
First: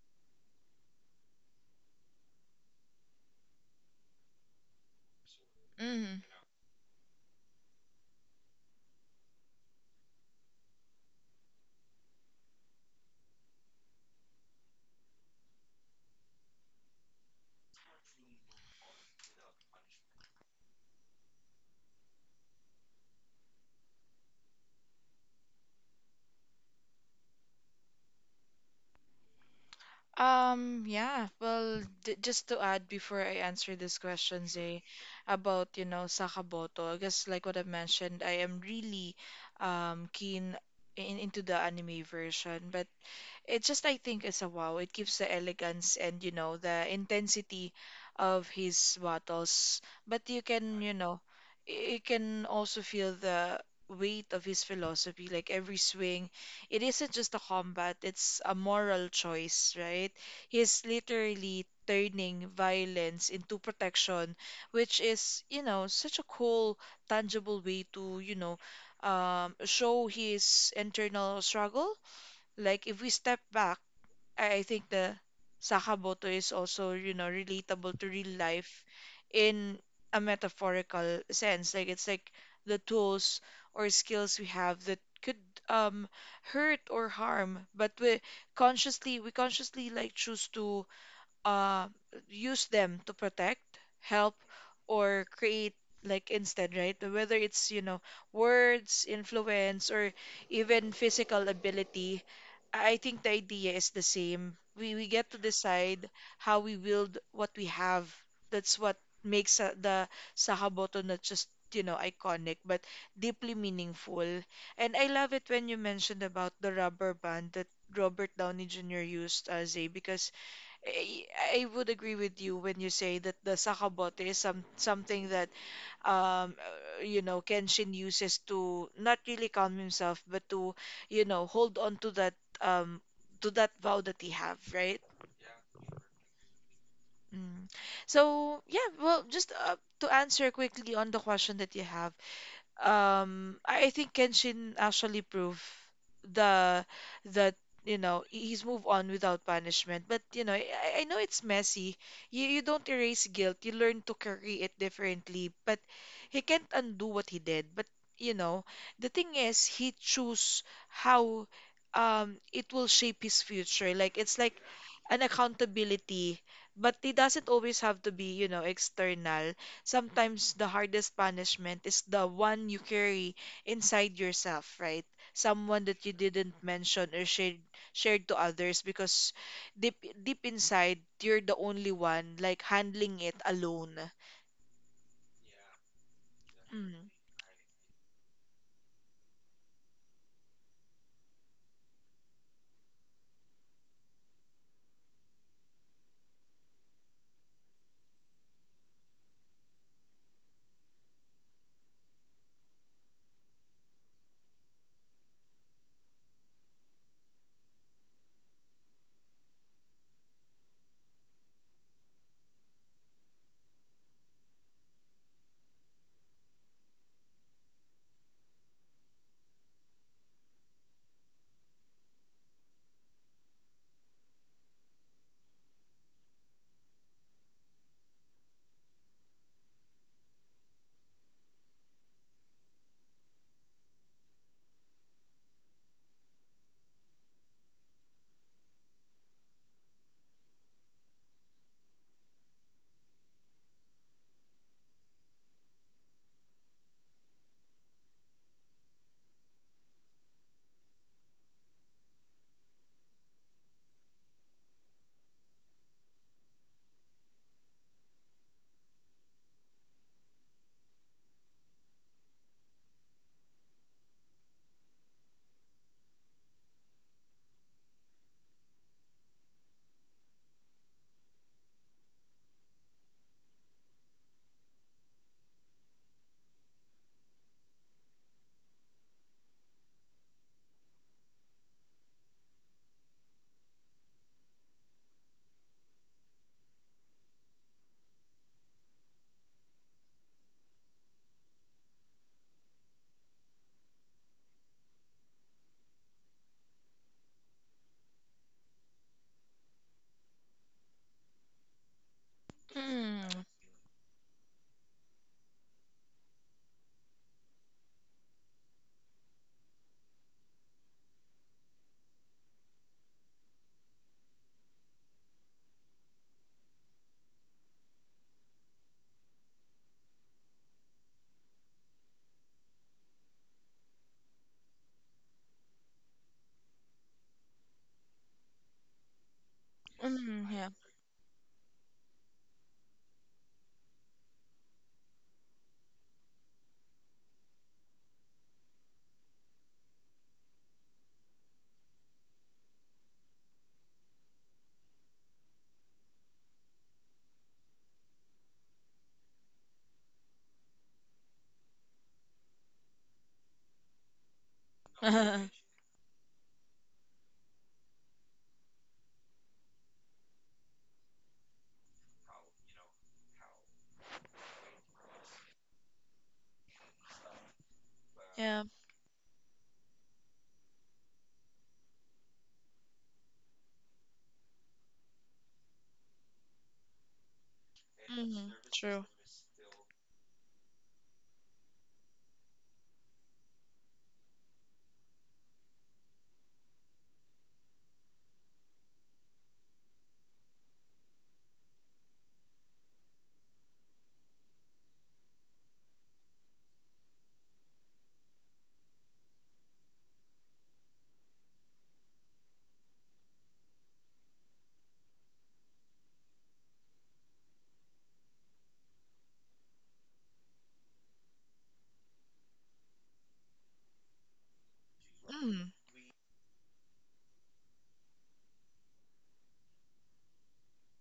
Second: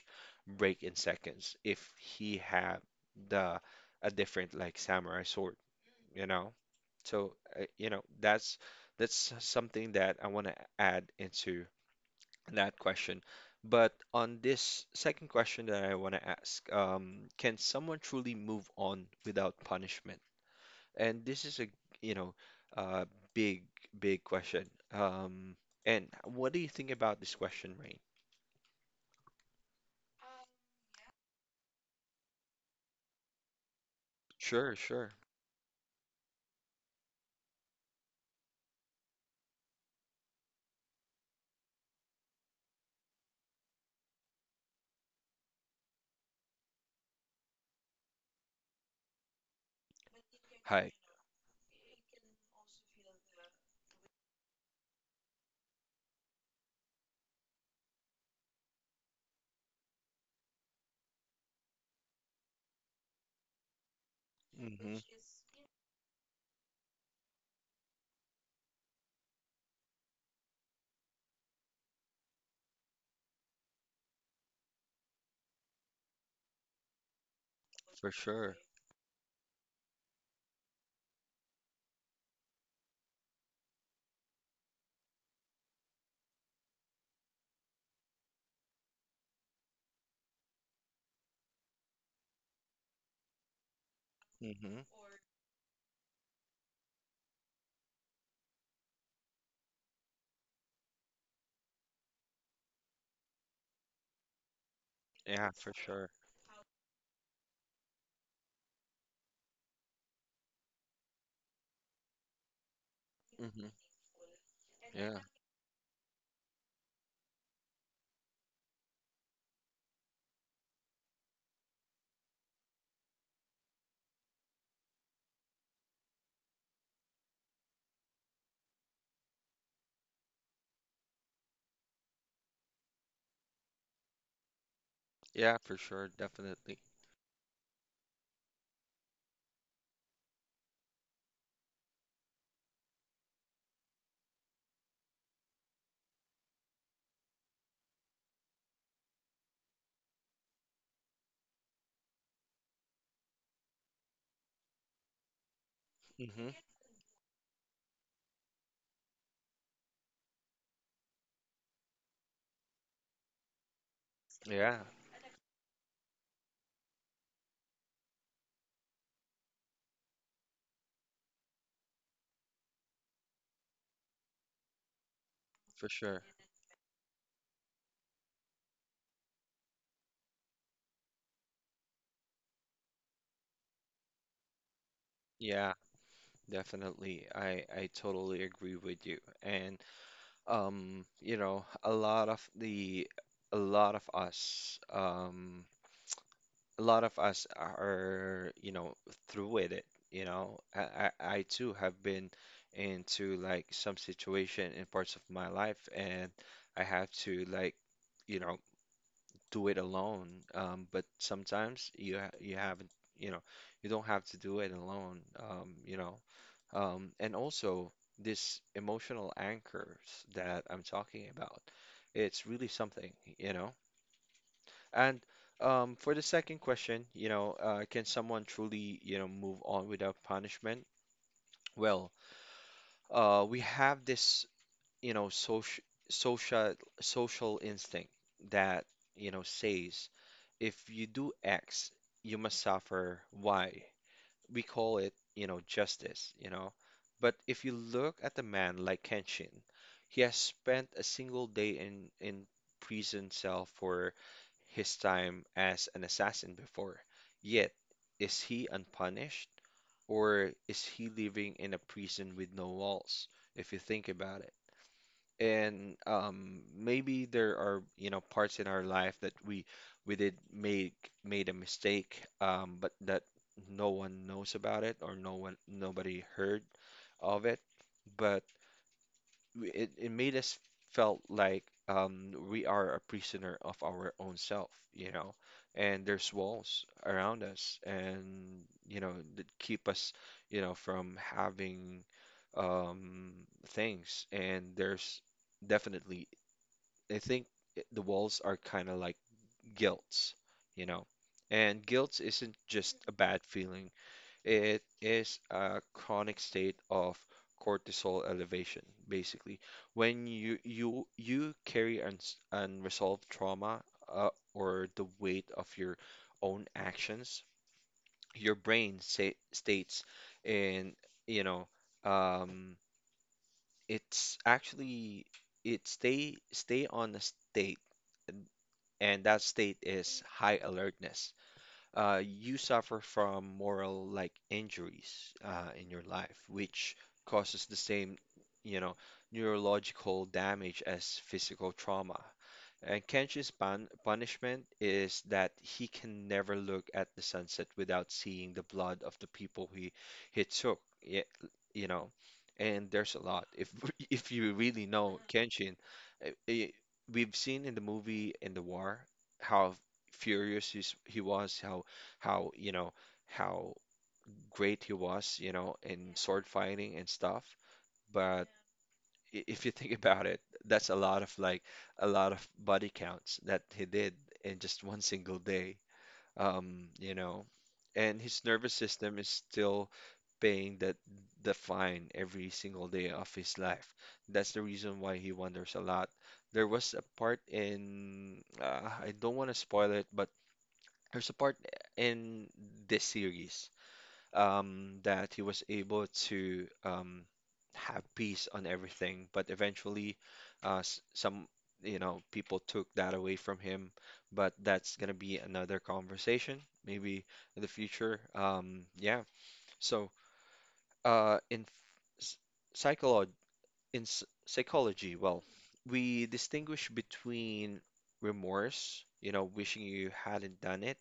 break in seconds if he had the a different like samurai sword, Hmm. you know. So, you know, that's something that I want to add into that question. But on this second question that I want to ask, can someone truly move on without punishment? And this is a, you know, uh, big, big question. Um, and what do you think about this question, Rain? Yeah, well, d just to add before I answer this question, Sure, Zay, sure. about, you know, Sakamoto, I guess like what I mentioned, I am really keen in into the anime version, but it just, I think, is a wow. It gives the elegance and, you know, the intensity of his battles. But you can, Hi. you know, you can also feel the weight of his philosophy. Like every swing, it isn't just a combat, it's a moral choice, right? He's literally turning violence into protection, Mm-hmm. which is, you know, such a cool, tangible way to, you know, show his internal struggle. Like if we step back, I think the Sakamoto is also, you know, relatable to For real sure. life in a metaphorical sense. Like it's like the tools or skills we have that could um hurt or harm, but we consciously like choose to uh, use them to protect, help, Mm-hmm. or create like instead, right? Whether it's, you know, words, influence, or even physical ability, I think the idea is the same. We get to Yeah, for decide sure. how we wield what we have. That's what makes the Sahaboto not just, you know, iconic, but deeply Mm-hmm. meaningful. And I Yeah. love it when you mentioned about the rubber band that Robert Downey Jr. used as a because I, I would agree with you when you say that the sakabote is something that um you know Kenshin uses to not really calm himself but to, you know, hold on um to that vow that he have, right? Yeah, for sure. Definitely. Mm. So yeah, well, just to answer quickly on the question that you have, I think Kenshin actually proved the that, you know, he's moved on without punishment, but you know, I know it's messy. You don't erase guilt, you learn to carry it differently, but he Mm-hmm. can't undo what he did. But you know, the thing is he chose how it will shape his future. Like it's like Yeah, an accountability, but it doesn't always have to be, you know, external. Sometimes the hardest punishment is the one you carry inside yourself, right? Someone for that you sure. didn't mention or shared to others, because deep deep inside you're the only one like handling it alone. Yeah. Mm. Definitely. I totally agree with you. And you know, a lot of us um a lot of us are, you know, through with it, you know. I too have been into like some situation in parts of my life and I have to like, you know, do it alone. But sometimes you haven't, you know, you don't have to do it alone. And also this emotional anchors that I'm talking about. It's really something, you know. And for the second question, you know, can someone truly, you know, move on without punishment? Well, we have this, you know, social social instinct that, you know, says if you do X, you must suffer Y. We call it, you know, justice, you know. But if you look at a man like Kenshin, he has spent a single day in prison cell for his time as an assassin before. Yet, is he unpunished or is he living in a prison with no walls, if you think about it and maybe there are you know parts in our life that we did make made a mistake, but that no one knows about it or no one nobody heard of it but it made us felt like we are a prisoner of our own self, you know, and there's walls around us and, you know, that keep us, you know, from having um, things. And there's definitely, I think the walls are kind of like guilt, you know, and guilt isn't just a Mm, bad feeling. It is a chronic state of cortisol elevation, basically. When you carry uns unresolved trauma uh, or the weight of your own actions, your brain states in, you know, um, it's actually it stay on a state, and that state is mm, high yeah. alertness. You suffer from moral like injuries in your life, which causes the same, you know, neurological damage as physical trauma. And Kenshi's punishment is that he can never look at the sunset without seeing the blood of the people he took. Yeah, you know, and there's a lot. If if you really know Kenshin, eh, eh, we've seen in the movie in the war how furious he was, how you know how great he was, you know, in sword fighting and stuff. But Yeah. If you think about it, that's a lot of like a lot of body counts that he did in just one single day. You know, and his Mm, nervous true. system is still paying that the fine every single day of his life. That's the reason why he wanders a lot. There was a part in I don't want to spoil it, but there's a part in this series, that he was able to have peace on everything. But eventually, some you know people took that away from him. But that's gonna be another conversation, maybe in the future. Yeah. So in psychology, well, Mm, we distinguish between remorse, you know, wishing you hadn't done it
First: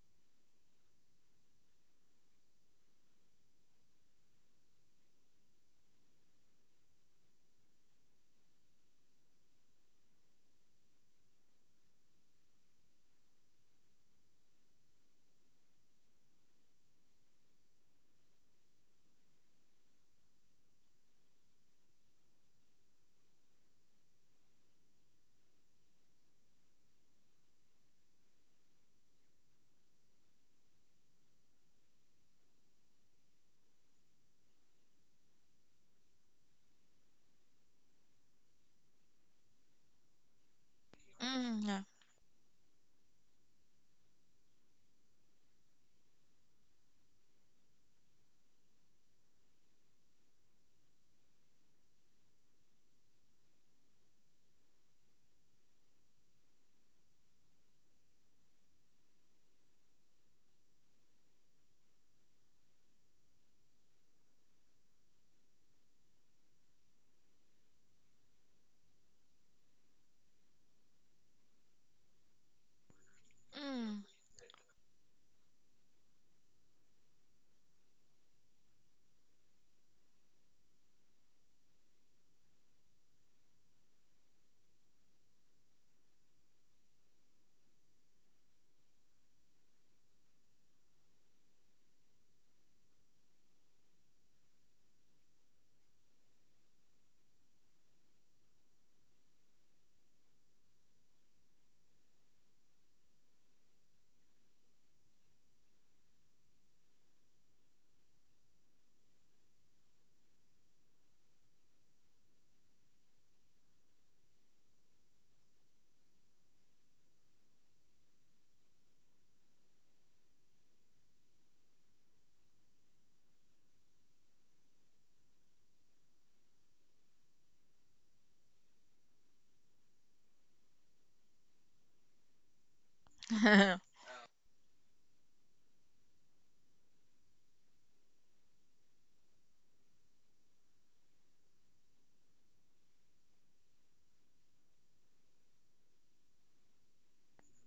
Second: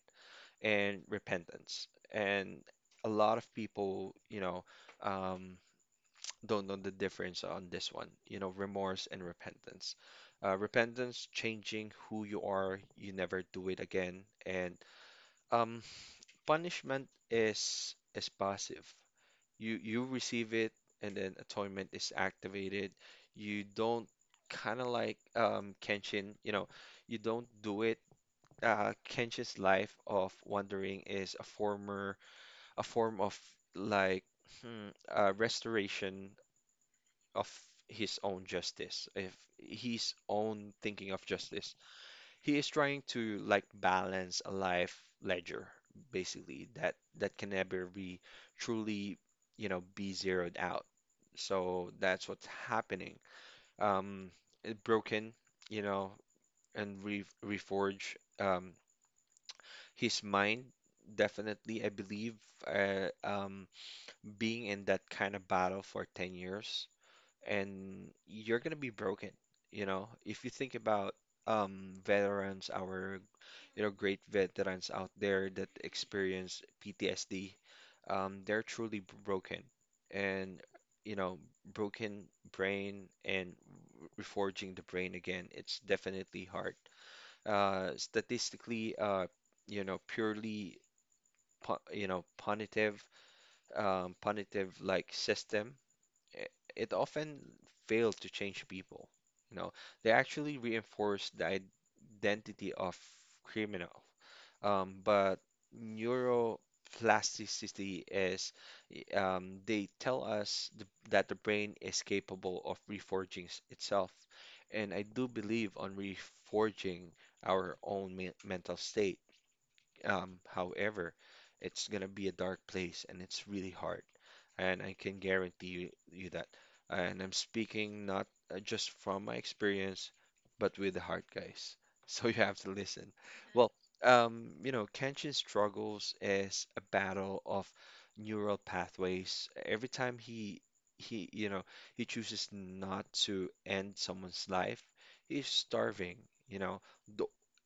and repentance. And a lot of people, you know, um, don't know the difference on this one, you know, remorse and repentance. Repentance, changing who you are, you never do it again. And um, punishment is passive. You receive it, and then atonement is activated. You don't kind of like Kenshin, you know, you don't do it. Kenshin's life of wandering is a form of like restoration of his own justice, if his own thinking of mm, justice. yeah. He is trying to like balance a life ledger, basically, that can never be truly, you know, be zeroed out. So that's what's happening. Um, it broken, you know, and re reforge his mind. Definitely, I believe. Uh, um, being in that kind of battle for 10 years and you're going to be broken, you know. If you think about veterans, our you know Mm, great veterans out there that experience PTSD, they're truly broken and you know, broken brain and reforging the brain again, it's definitely hard. Statistically you know, purely you know, punitive like system i- it often failed to change people. You know, they actually reinforced the identity of criminal. But neuroplasticity they tell us th that the brain is capable of reforging itself. And I do believe on reforging our own me mental state. However, it's gonna be a dark place and it's really hard. And I can guarantee you that. And I'm speaking not just from my experience, but with the heart, guys. So you have to listen. Well, you know, Kenshin struggles is a battle of neural pathways. Every time you know, he chooses not to end someone's life, he's starving, you know. The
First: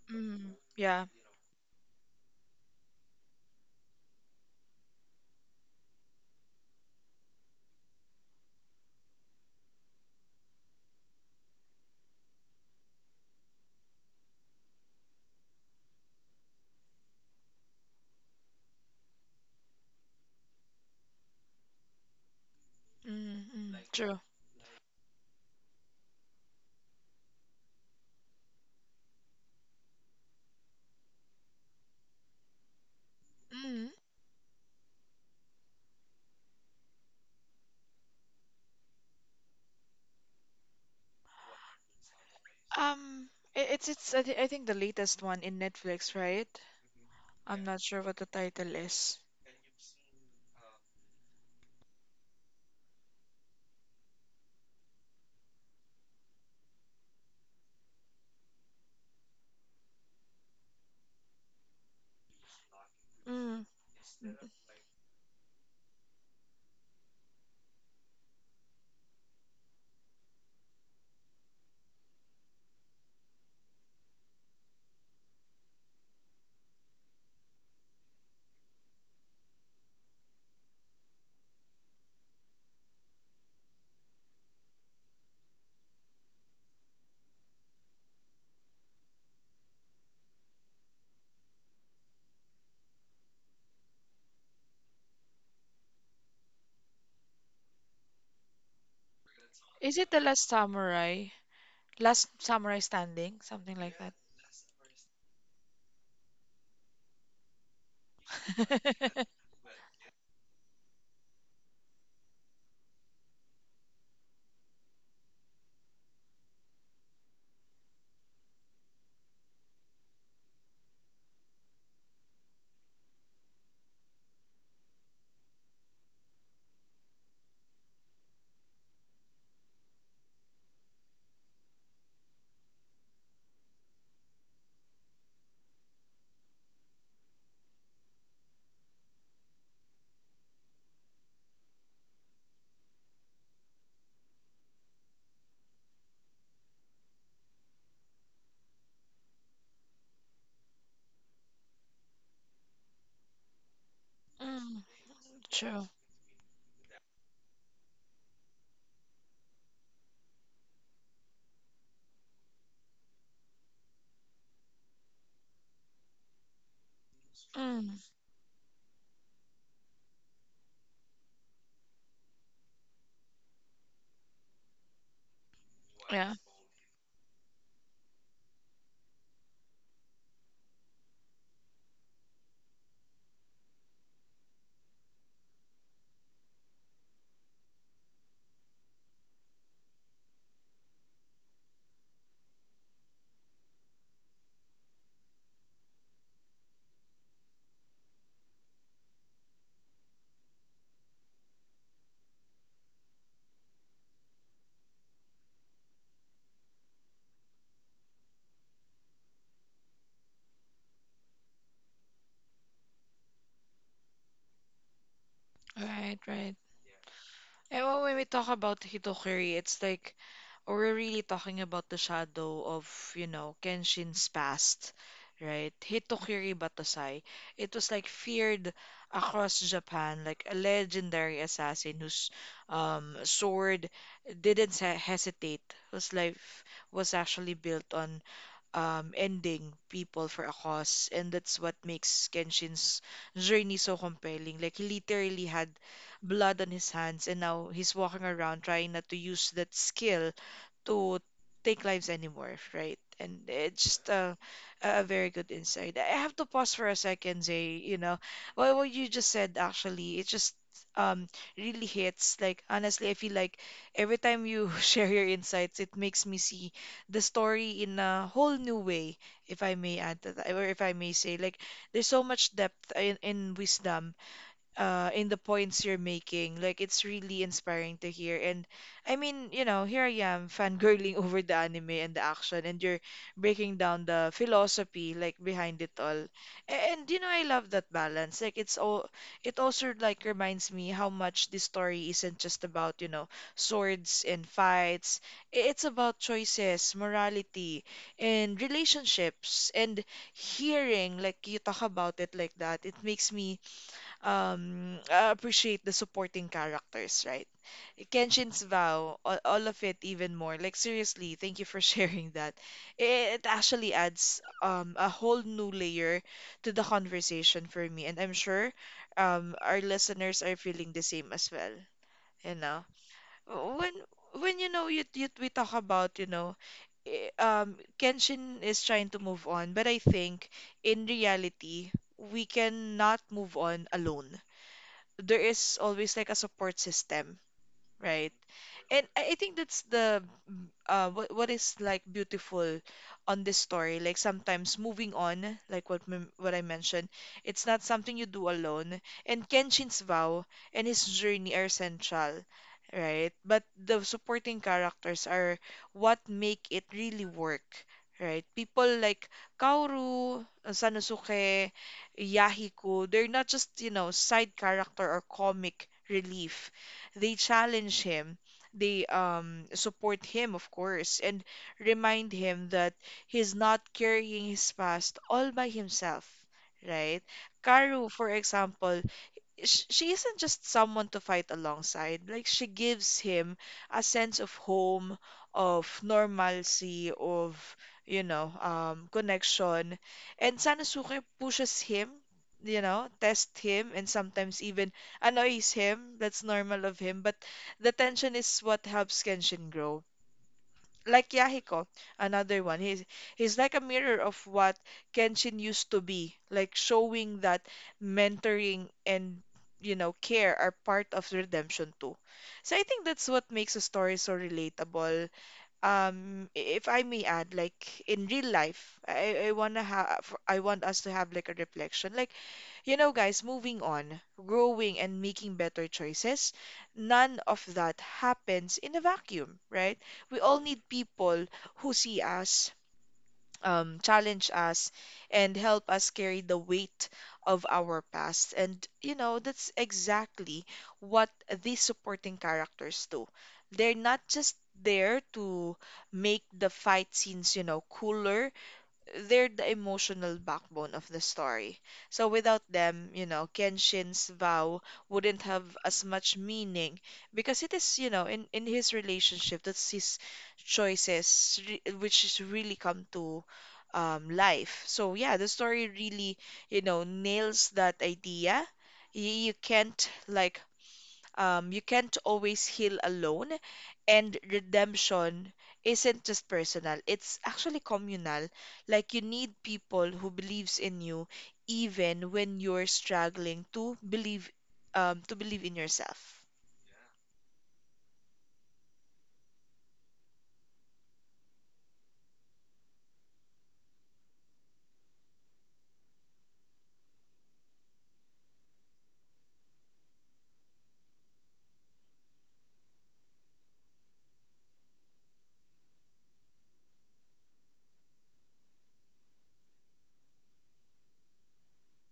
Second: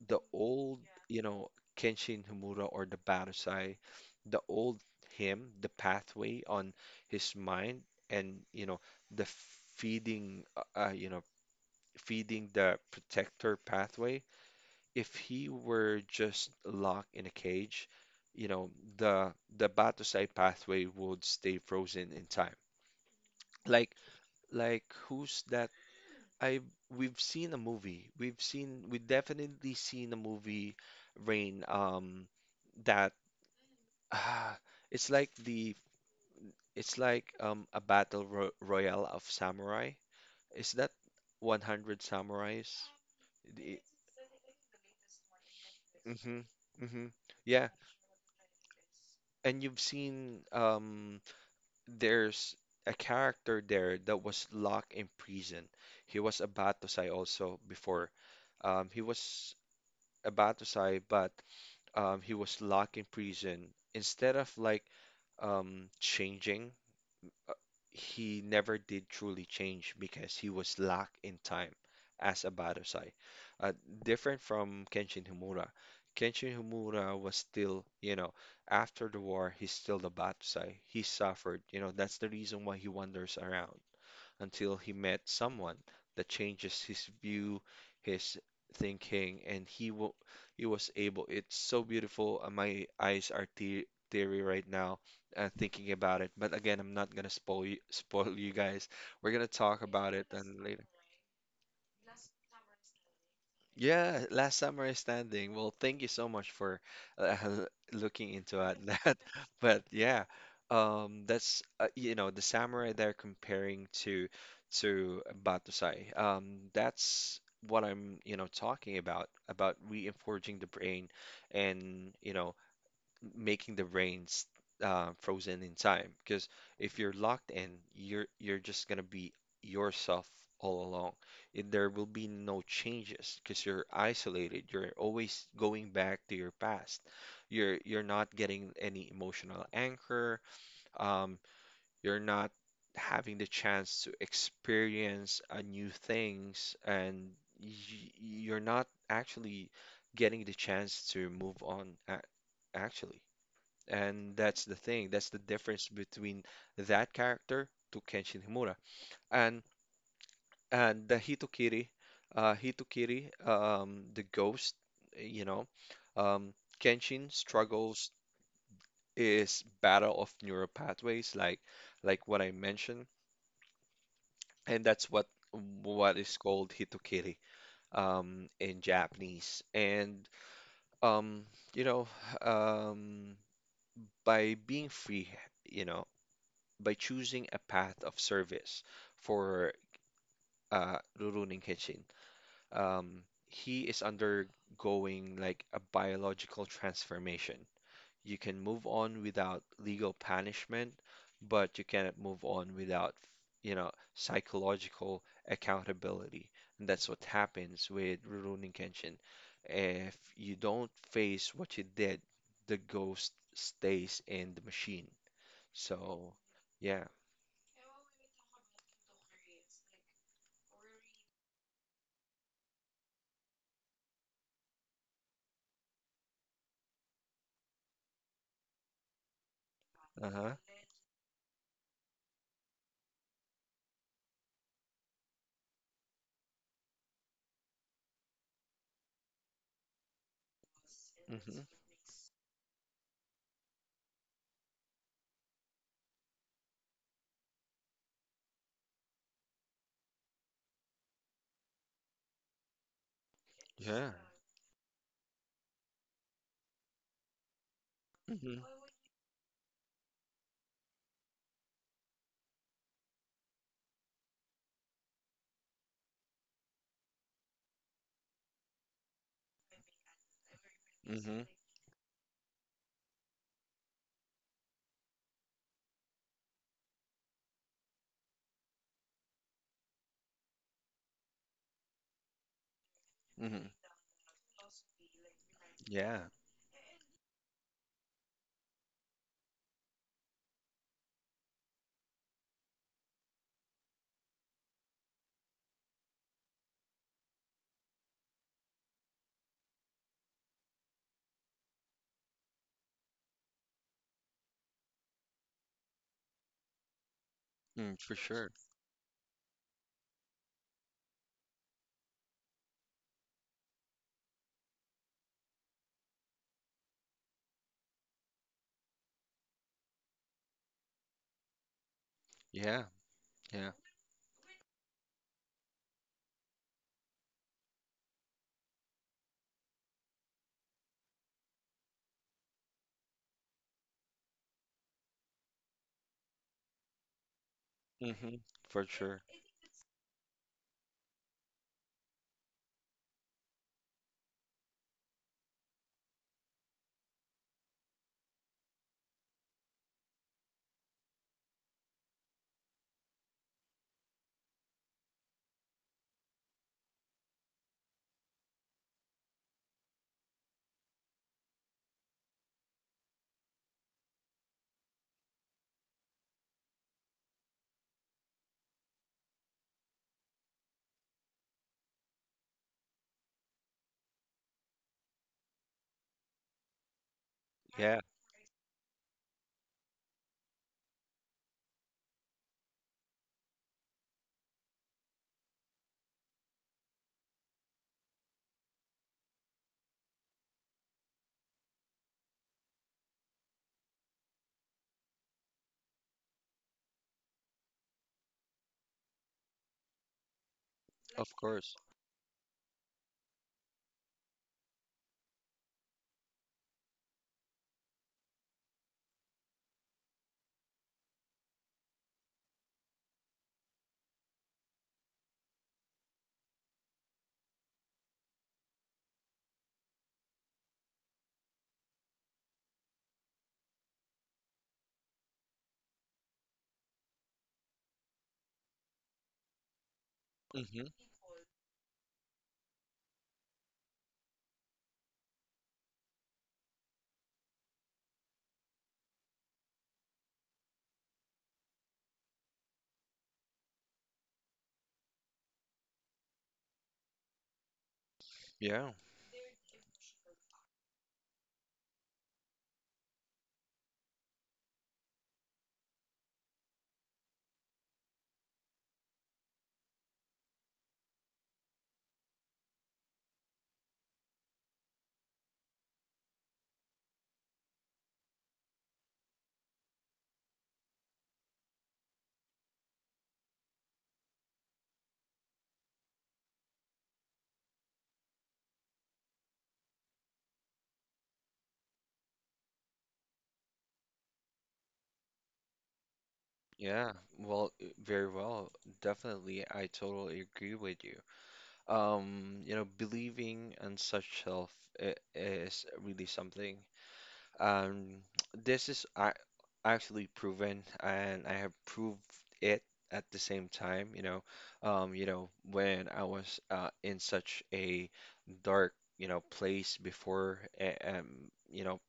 the mm, old, yeah. you know, Kenshin Himura or the Banzai, the old him, the pathway on his mind, and you know the feeding, you know, feeding the protector pathway. If he were just locked in a cage, you know, the Banzai pathway would stay frozen in time. Mm, mm, Like true. like who's that? I we've seen a movie. We definitely seen a movie, Rain, that Mm. Ah, it's like the it's like a battle ro royale of samurai. Is that 100 samurais? Um, i- The, it's it's I think the latest one in Netflix, mm-hmm, right? mm-hmm. I'm Yeah, not sure what the title is. and you've seen there's a character there that was locked in prison. He was a Batosai also before. He was a Batosai, but he was locked in Mm. prison, instead of like changing, he never did truly change because he was locked in time as a Badosai. Uh, different from Kenshin Himura. Kenshin Himura was still, you know, after the war, he's still the Badosai. He suffered, you know, that's the reason why he wanders around until he met someone that changes his view, his thinking, and he was able. It's so beautiful. My eyes are te teary right now thinking about it. But again, I'm not gonna spoil you, spoil you guys. We're gonna talk Is it about The it Last and later. Samurai? Last Samurai Standing, something like that. Yeah, last summer is standing. Well, thank you so much for uh, looking into at that. But yeah, that's you know the samurai they're comparing to Batusai. That's what I'm you know talking about reinforcing the brain and you know making the brains frozen in time. Because if you're locked in, you're just gonna be yourself all along. There will be no changes because you're isolated. You're always going back to your past. You're not getting any emotional anchor. Um, you're not having the chance to experience new things, and y- you're not actually getting the chance to move on. Actually. And that's the Mm, thing. That's the difference true. between that character to Kenshin Himura. And and the Hitokiri, the ghost, you know, um, Kenshin Mm, struggles is battle of neural pathways, like what I mentioned, and that's what yeah. is called Hitokiri, in Japanese. And um, you know, um, by being free, you know. By choosing a path of service for Rurouni Kenshin. Um, he is undergoing like a biological transformation. You can move on without legal punishment, but you cannot move on without, you know, psychological accountability. And that's what happens with Rurouni Kenshin. If you don't face what you did, the ghost stays in the machine. Right, So, right. yeah. And when we talk about Hitokiri, it's like we're really talking about the shadow of, you know, Kenshin's past, right? Hitokiri Batasai. It was like feared across Japan, Uh-huh. like a legendary assassin whose sword didn't hesitate, whose life was actually built on ending people for a cause. And hmm that's what makes Kenshin's journey so compelling. Like, he literally had blood on his hands, and now he's walking around trying not to use that skill to take lives anymore, right? And it's Yeah. just a very good insight. I have to pause for a second, Zay. You know, hmm what you just said actually, it just um really hits. Like honestly, I feel like every time you share your insights, it makes me see the story in a whole new way, if I may add to that, or if I may say, hmm like there's so much depth in wisdom in the points you're making. Like, it's really inspiring to hear. And I mean, you know, here I am fangirling over the anime and the action, and you're hmm breaking down the philosophy like behind it Yeah. all. And you know, I love that balance. Like, it also like reminds me how much this story isn't just about, you know, swords and fights. It's about choices, morality, and relationships. And hearing like you talk about it like that, it makes me appreciate the supporting characters, right? Mm, for sure. Kenshin's vow, all of it even more. Like seriously, thank you for sharing that. It actually adds a whole new layer to the conversation for me, and I'm sure our listeners are feeling the same as well. You Yeah. know, Yeah. when you know, you we talk about, you know, Kenshin is trying to move on, but I think in reality we cannot move on alone. There is always like a support system, right. hmm For And sure. I think that's the what is like beautiful on this story. Like sometimes moving on, like what what I mentioned, it's not something you do alone. And Kenshin's vow and his journey are central, right? But the supporting characters are what make it really work, right? People like Kaoru, Sanosuke, Yahiko, they're not just, you know, side character or comic relief. They challenge him. They support him, of course, and remind him that he's not carrying his past all by himself, right? Yeah. Karu, for example, she isn't just someone to fight alongside. Like she gives him a sense of home, of normalcy, of, you know, connection. And Sanosuke pushes him, you know, tests him, and sometimes even annoys him. That's normal of him. But the tension is what helps Kenshin grow, like Of course. Yahiko, another one. He's like a mirror of what Kenshin used to be, like showing that mentoring and, you know, care are part of redemption too. So I think that's what makes a story so relatable, um if I may add, like in real life, I want us to have like a reflection. Like, you know, guys, moving on, growing and making better choices, none of that happens in a vacuum, right? We all need Hmm people who see us, challenge us and help us carry the weight of our past. And, you know, that's exactly what these supporting characters do. They're not just there to make the fight scenes, you know, cooler. Yeah. They're the emotional backbone of the story. So without them, you know, Kenshin's vow wouldn't have as much meaning, because it is, you know, in his relationship, that's his choices, which is really come to life. So yeah, the story really, you know, nails that idea. You, you can't like you can't always heal alone, and redemption isn't just personal. It's actually communal. Like you need people who believes in you even when you're struggling to believe in yourself. Yeah. Well, very well. Definitely, I totally agree with you. You know, believing in such self is really something. Um, this actually proven, and I have proved it at the same time. You know, when I was in such a dark, you know, place before, you know,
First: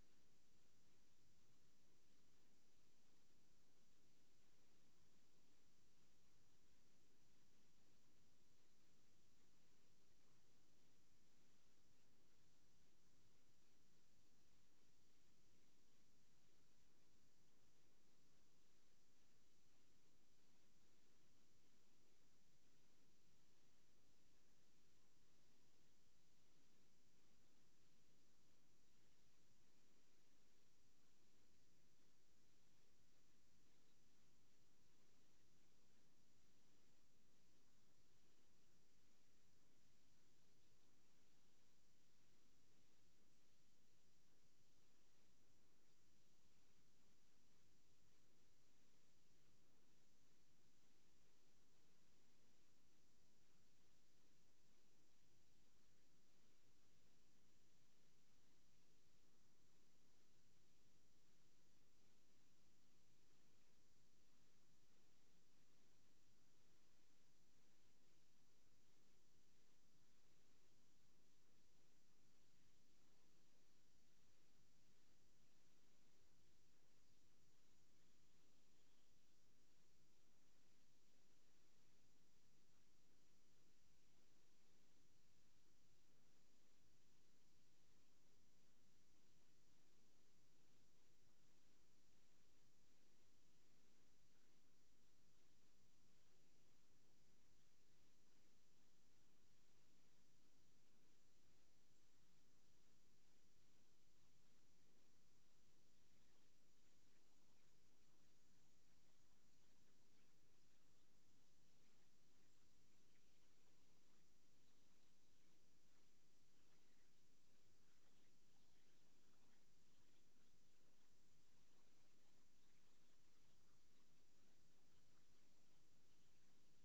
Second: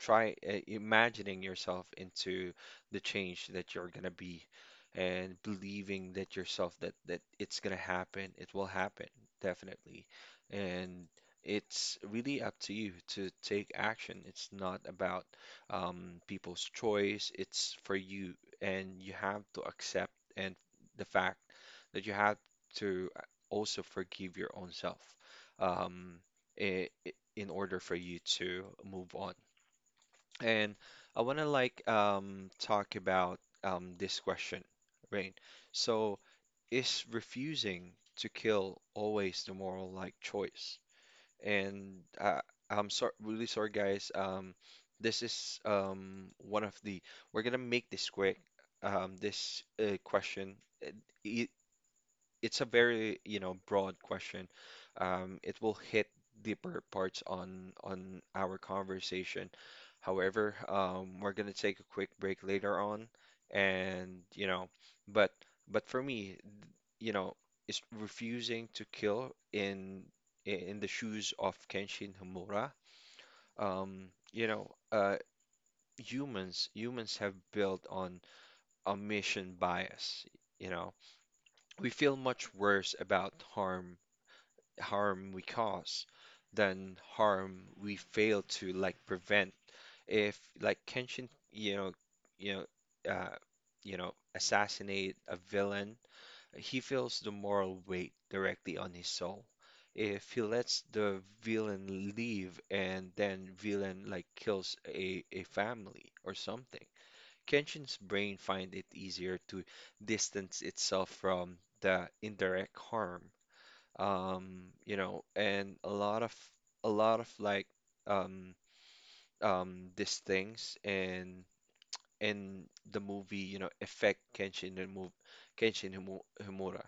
try imagining yourself into the change that you're gonna be, and believing that yourself that it's gonna happen, it will happen, definitely. And it's really up to you to take action. It's not about, people's choice, it's for you, and you have to accept and the fact that you have to also forgive your own self, um, in order for you to move on. And I want to like talk about this question, right? So, is refusing to kill always the moral like choice? And I'm sorry, really sorry, guys. This is one of the, we're gonna make this quick. This question. uh, e- it's a very, you know, broad question. It will hit deeper parts on our conversation. However, we're gonna take a quick break later on, and you know, but but for me, you know, it's refusing to kill in the shoes of Kenshin Hamura. You know, humans have built on a mission bias. You know, we feel much worse about harm, we cause than harm we fail to like prevent. If like Kenshin, you know, you know, uh, you know, assassinate a villain, he feels the moral weight directly on his soul. If he lets the villain leave and then villain like kills a family or something, Kenshin's brain find it easier to distance itself from the indirect harm. You know, and a lot of a lot of um these things in the movie, you know, affect Kenshin and move Kenshin Himura.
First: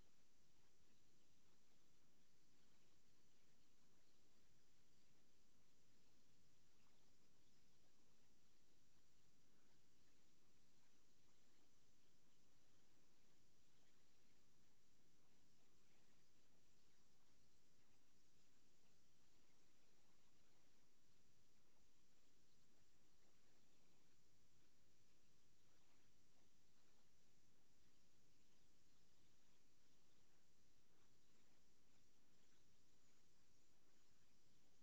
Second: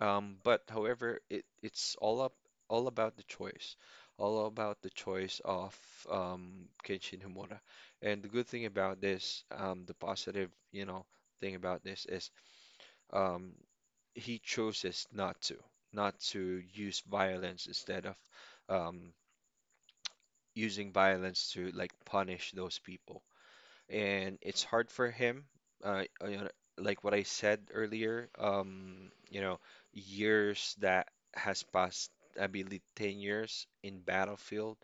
But however, it's all up, all about the choice, all about the choice of Kenshin Himura. And the good thing about this, the positive, you know, thing about this is um he chooses not to, not to use violence instead of, um, using violence to like punish those people. And it's hard for him, you know, like what I said earlier, you know, years that has passed, I believe 10 years in battlefield,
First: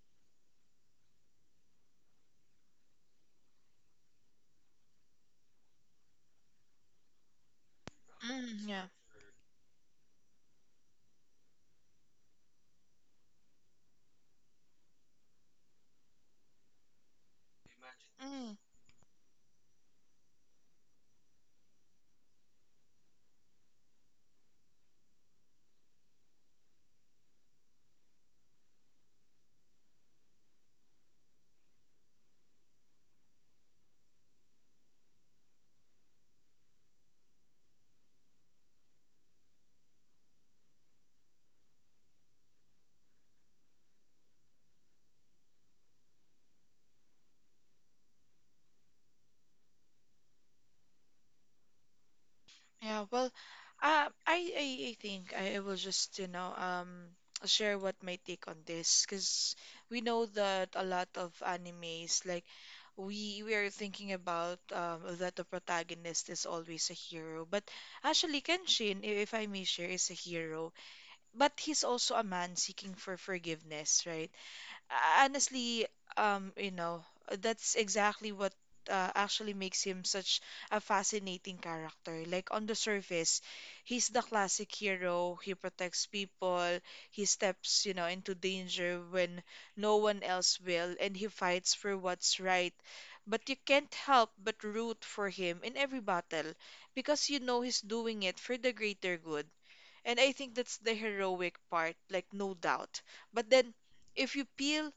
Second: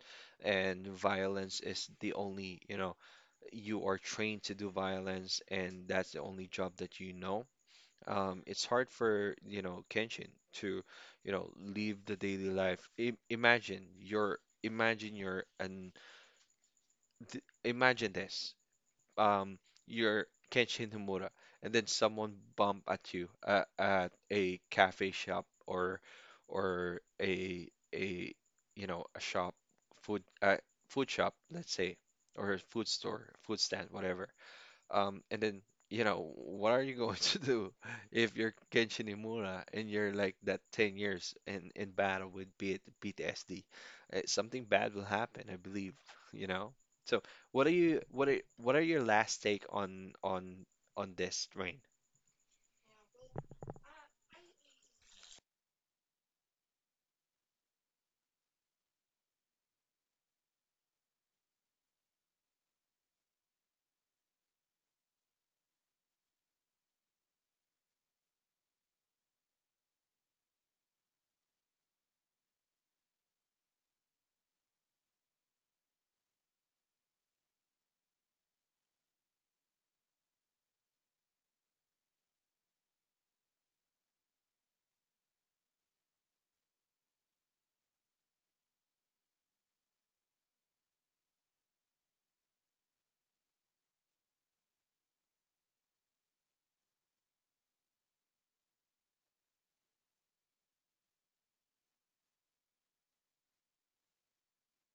and violence is the only, you know, you are trained to do violence, and that's the only job that you know. It's hard for, you know, Kenshin to, you know, live the daily life. I imagine you're an th imagine this. Um, you're Kenshin Himura, and then someone bump at you at a cafe shop, or a you know, a shop, food uh, food shop, let's say, or a food store, food stand, whatever, and then, you know, what are you going to do if you're Kenshin Imura and you're like that 10 years in battle with P PTSD? Something bad will happen, I believe, you know? So what are you, what are your last take on this train? Yeah, well, uh, I, I I think I will just, you know, share what my take on this, because we know that a lot of animes like we are thinking about, that the protagonist is always a hero, but actually Kenshin, if I may share, is a hero, but he's also a man seeking for forgiveness, right? Honestly, you know, that's exactly what actually makes him such a fascinating character. Like on the surface, he's the classic hero. He protects people. He steps, you know, into danger when no one else will, and he fights for what's right. But you can't help but root for him in every battle, because you know he's doing it for the greater good. And I think that's the heroic part, like no doubt. But then if you peel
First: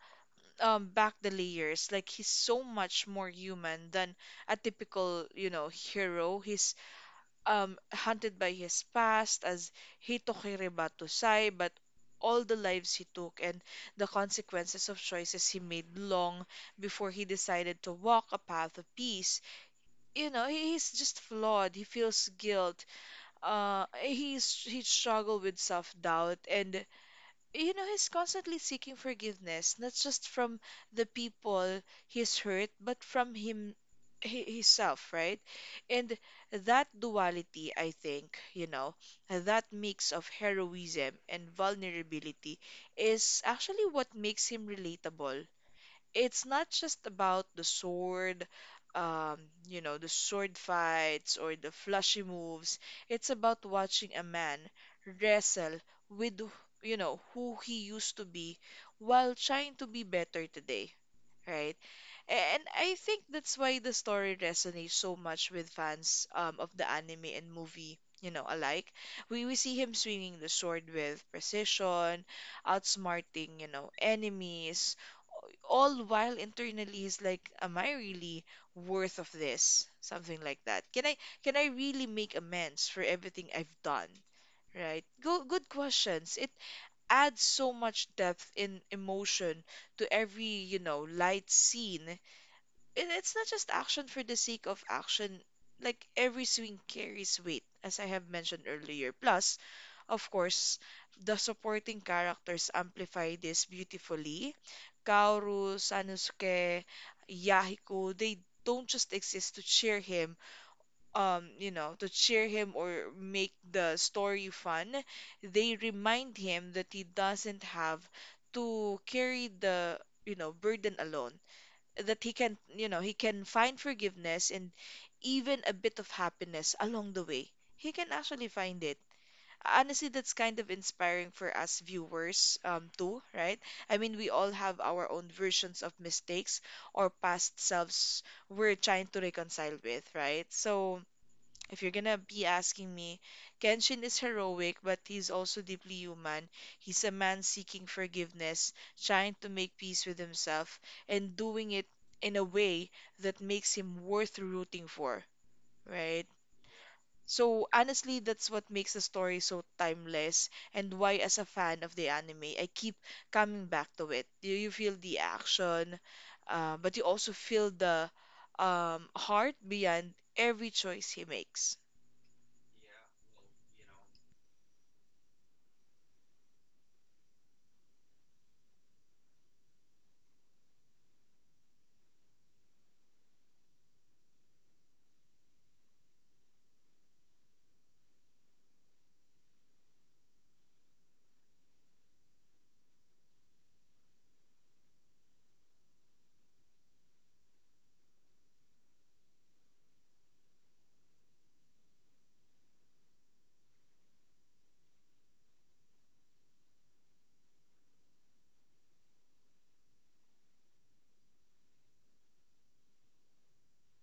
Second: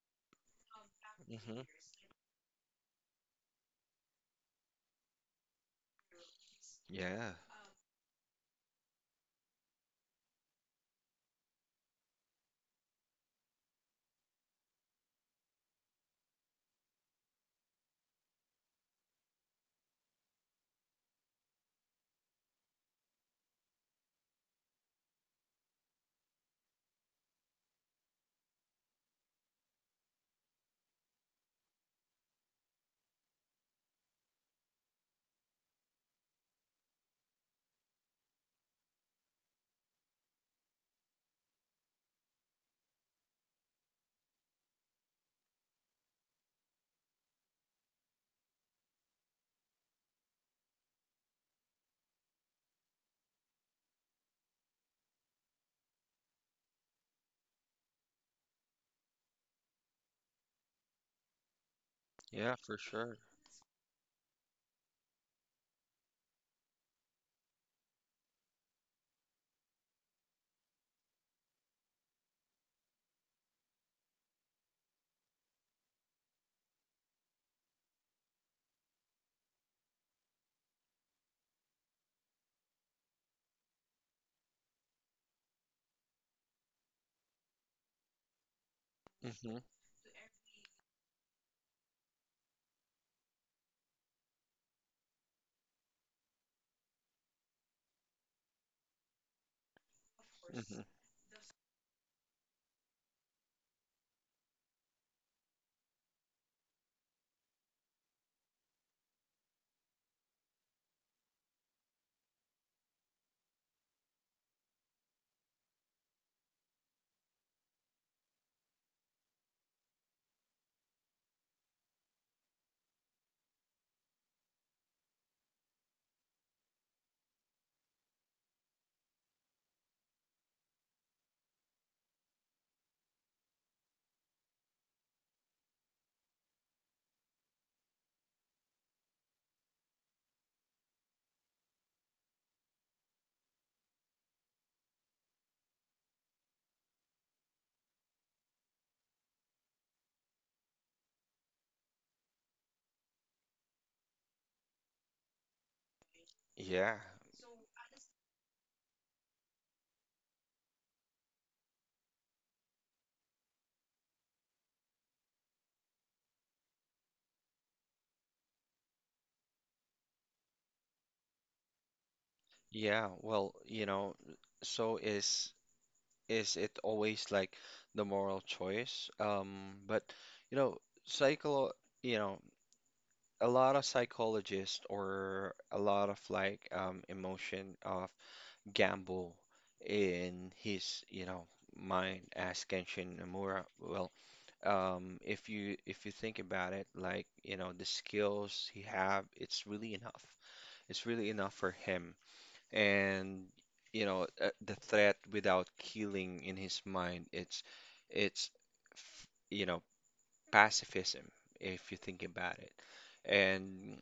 back the Hmm layers. Like he's so much more human than a typical, you know, hero. He's Yeah, haunted by his past as he took Hireba Sai, but all the lives he took and the consequences of choices he made long before he decided to walk a path of peace. You know, he's just flawed. He feels guilt. He struggle with self-doubt, and you know, he's constantly seeking forgiveness, not just from the people he's hurt, but from himself, right? And that duality, I think, you know, that mix of heroism and vulnerability is actually what makes him relatable. It's not just about the sword, um, you know, the sword fights or the flashy moves. It's about watching a man wrestle with, you know, who he used to be while trying to be better today, right? yeah, And for I sure. think that's why the story resonates so much with fans of the anime and movie, you know, alike. We see him swinging the sword with precision, outsmarting, you know, enemies, all while internally he's like, "Am I really worth of this?" Something like that. Can I really make amends for everything I've done? Right? Good questions. It adds so much depth in hmm emotion to every, you know, light scene. It's not just action for the sake of action. Like every swing carries weight, as I have mentioned earlier. Plus, of course, hmm the supporting characters amplify this beautifully. Kaoru, Sanosuke, Yahiko, they don't just exist to cheer him, you know, to cheer him or make the story fun. They remind him that he doesn't have to carry the, you know, burden alone, that he can find forgiveness and even a bit of happiness along the way. He can actually find it. Honestly, that's kind of inspiring for us viewers, too, right? I mean, we all have our own versions of mistakes or past selves we're trying to reconcile with, right? So, if you're gonna be asking me, Kenshin is heroic, but he's also deeply human. He's a man seeking forgiveness, trying to make peace with himself, and doing it in a way that makes him worth rooting for, right? Yeah, So honestly, that's what makes the story so timeless, and why, as a fan of the anime, I keep coming back to it. You feel the action, but you also feel the heart behind every choice he makes. yeah. Well, you know, so is. is it always like the moral choice? But you know, psycho, you know, a lot of psychologists or a lot of like, emotion of Gamble in his, you know, mind as Kenshin Nomura. Well, if you think about it, like, you know, the skills he have, it's really enough. It's really enough for him, and you know, the threat without killing in his mind, it's, you know, pacifism, if you think about it. And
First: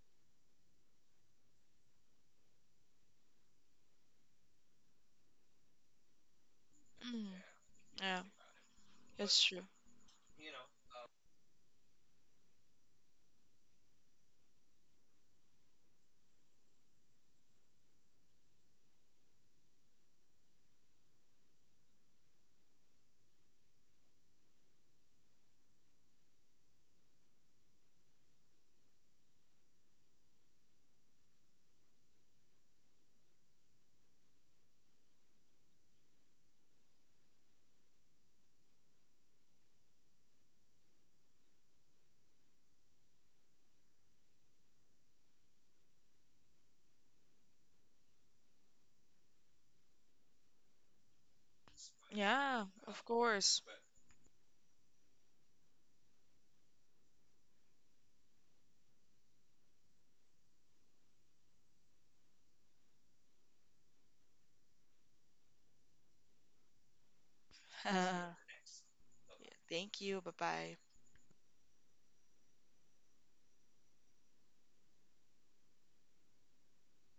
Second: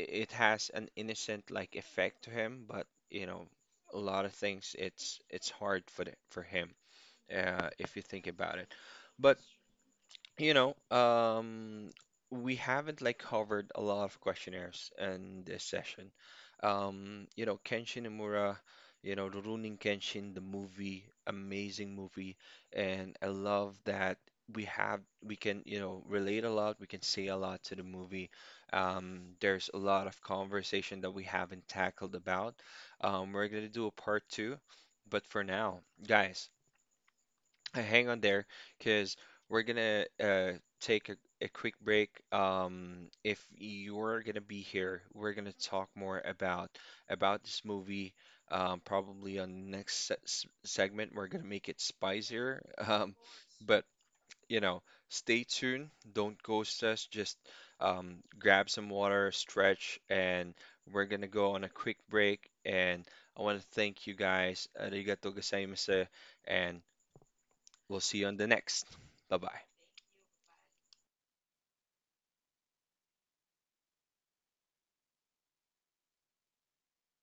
it has an innocent like effect to him, but you know, a lot of things, it's hard for the, for him, Mm, if you yeah, think about it. But that's true. you know, we haven't like covered a lot of questionnaires in this session. You know, Kenshin Imura, you know, Rurouni Kenshin, the movie, amazing movie, and I love that we can, you know, relate a lot, we can say a lot to the movie. There's a lot of conversation that we haven't tackled about. We're gonna do a part two, but for now, guys. Hang on there, because we're gonna take a quick break. If you're gonna be here, we're gonna talk more about this movie. Probably on next segment, we're gonna make it spicier. Yeah, of Um, course. but you know, stay tuned. Don't ghost us. Just, grab some water, stretch, and we're gonna go on a quick break. And I want to thank you guys. Arigato gozaimasu, and we'll see you on the next. Bye bye. Thank you. Bye bye.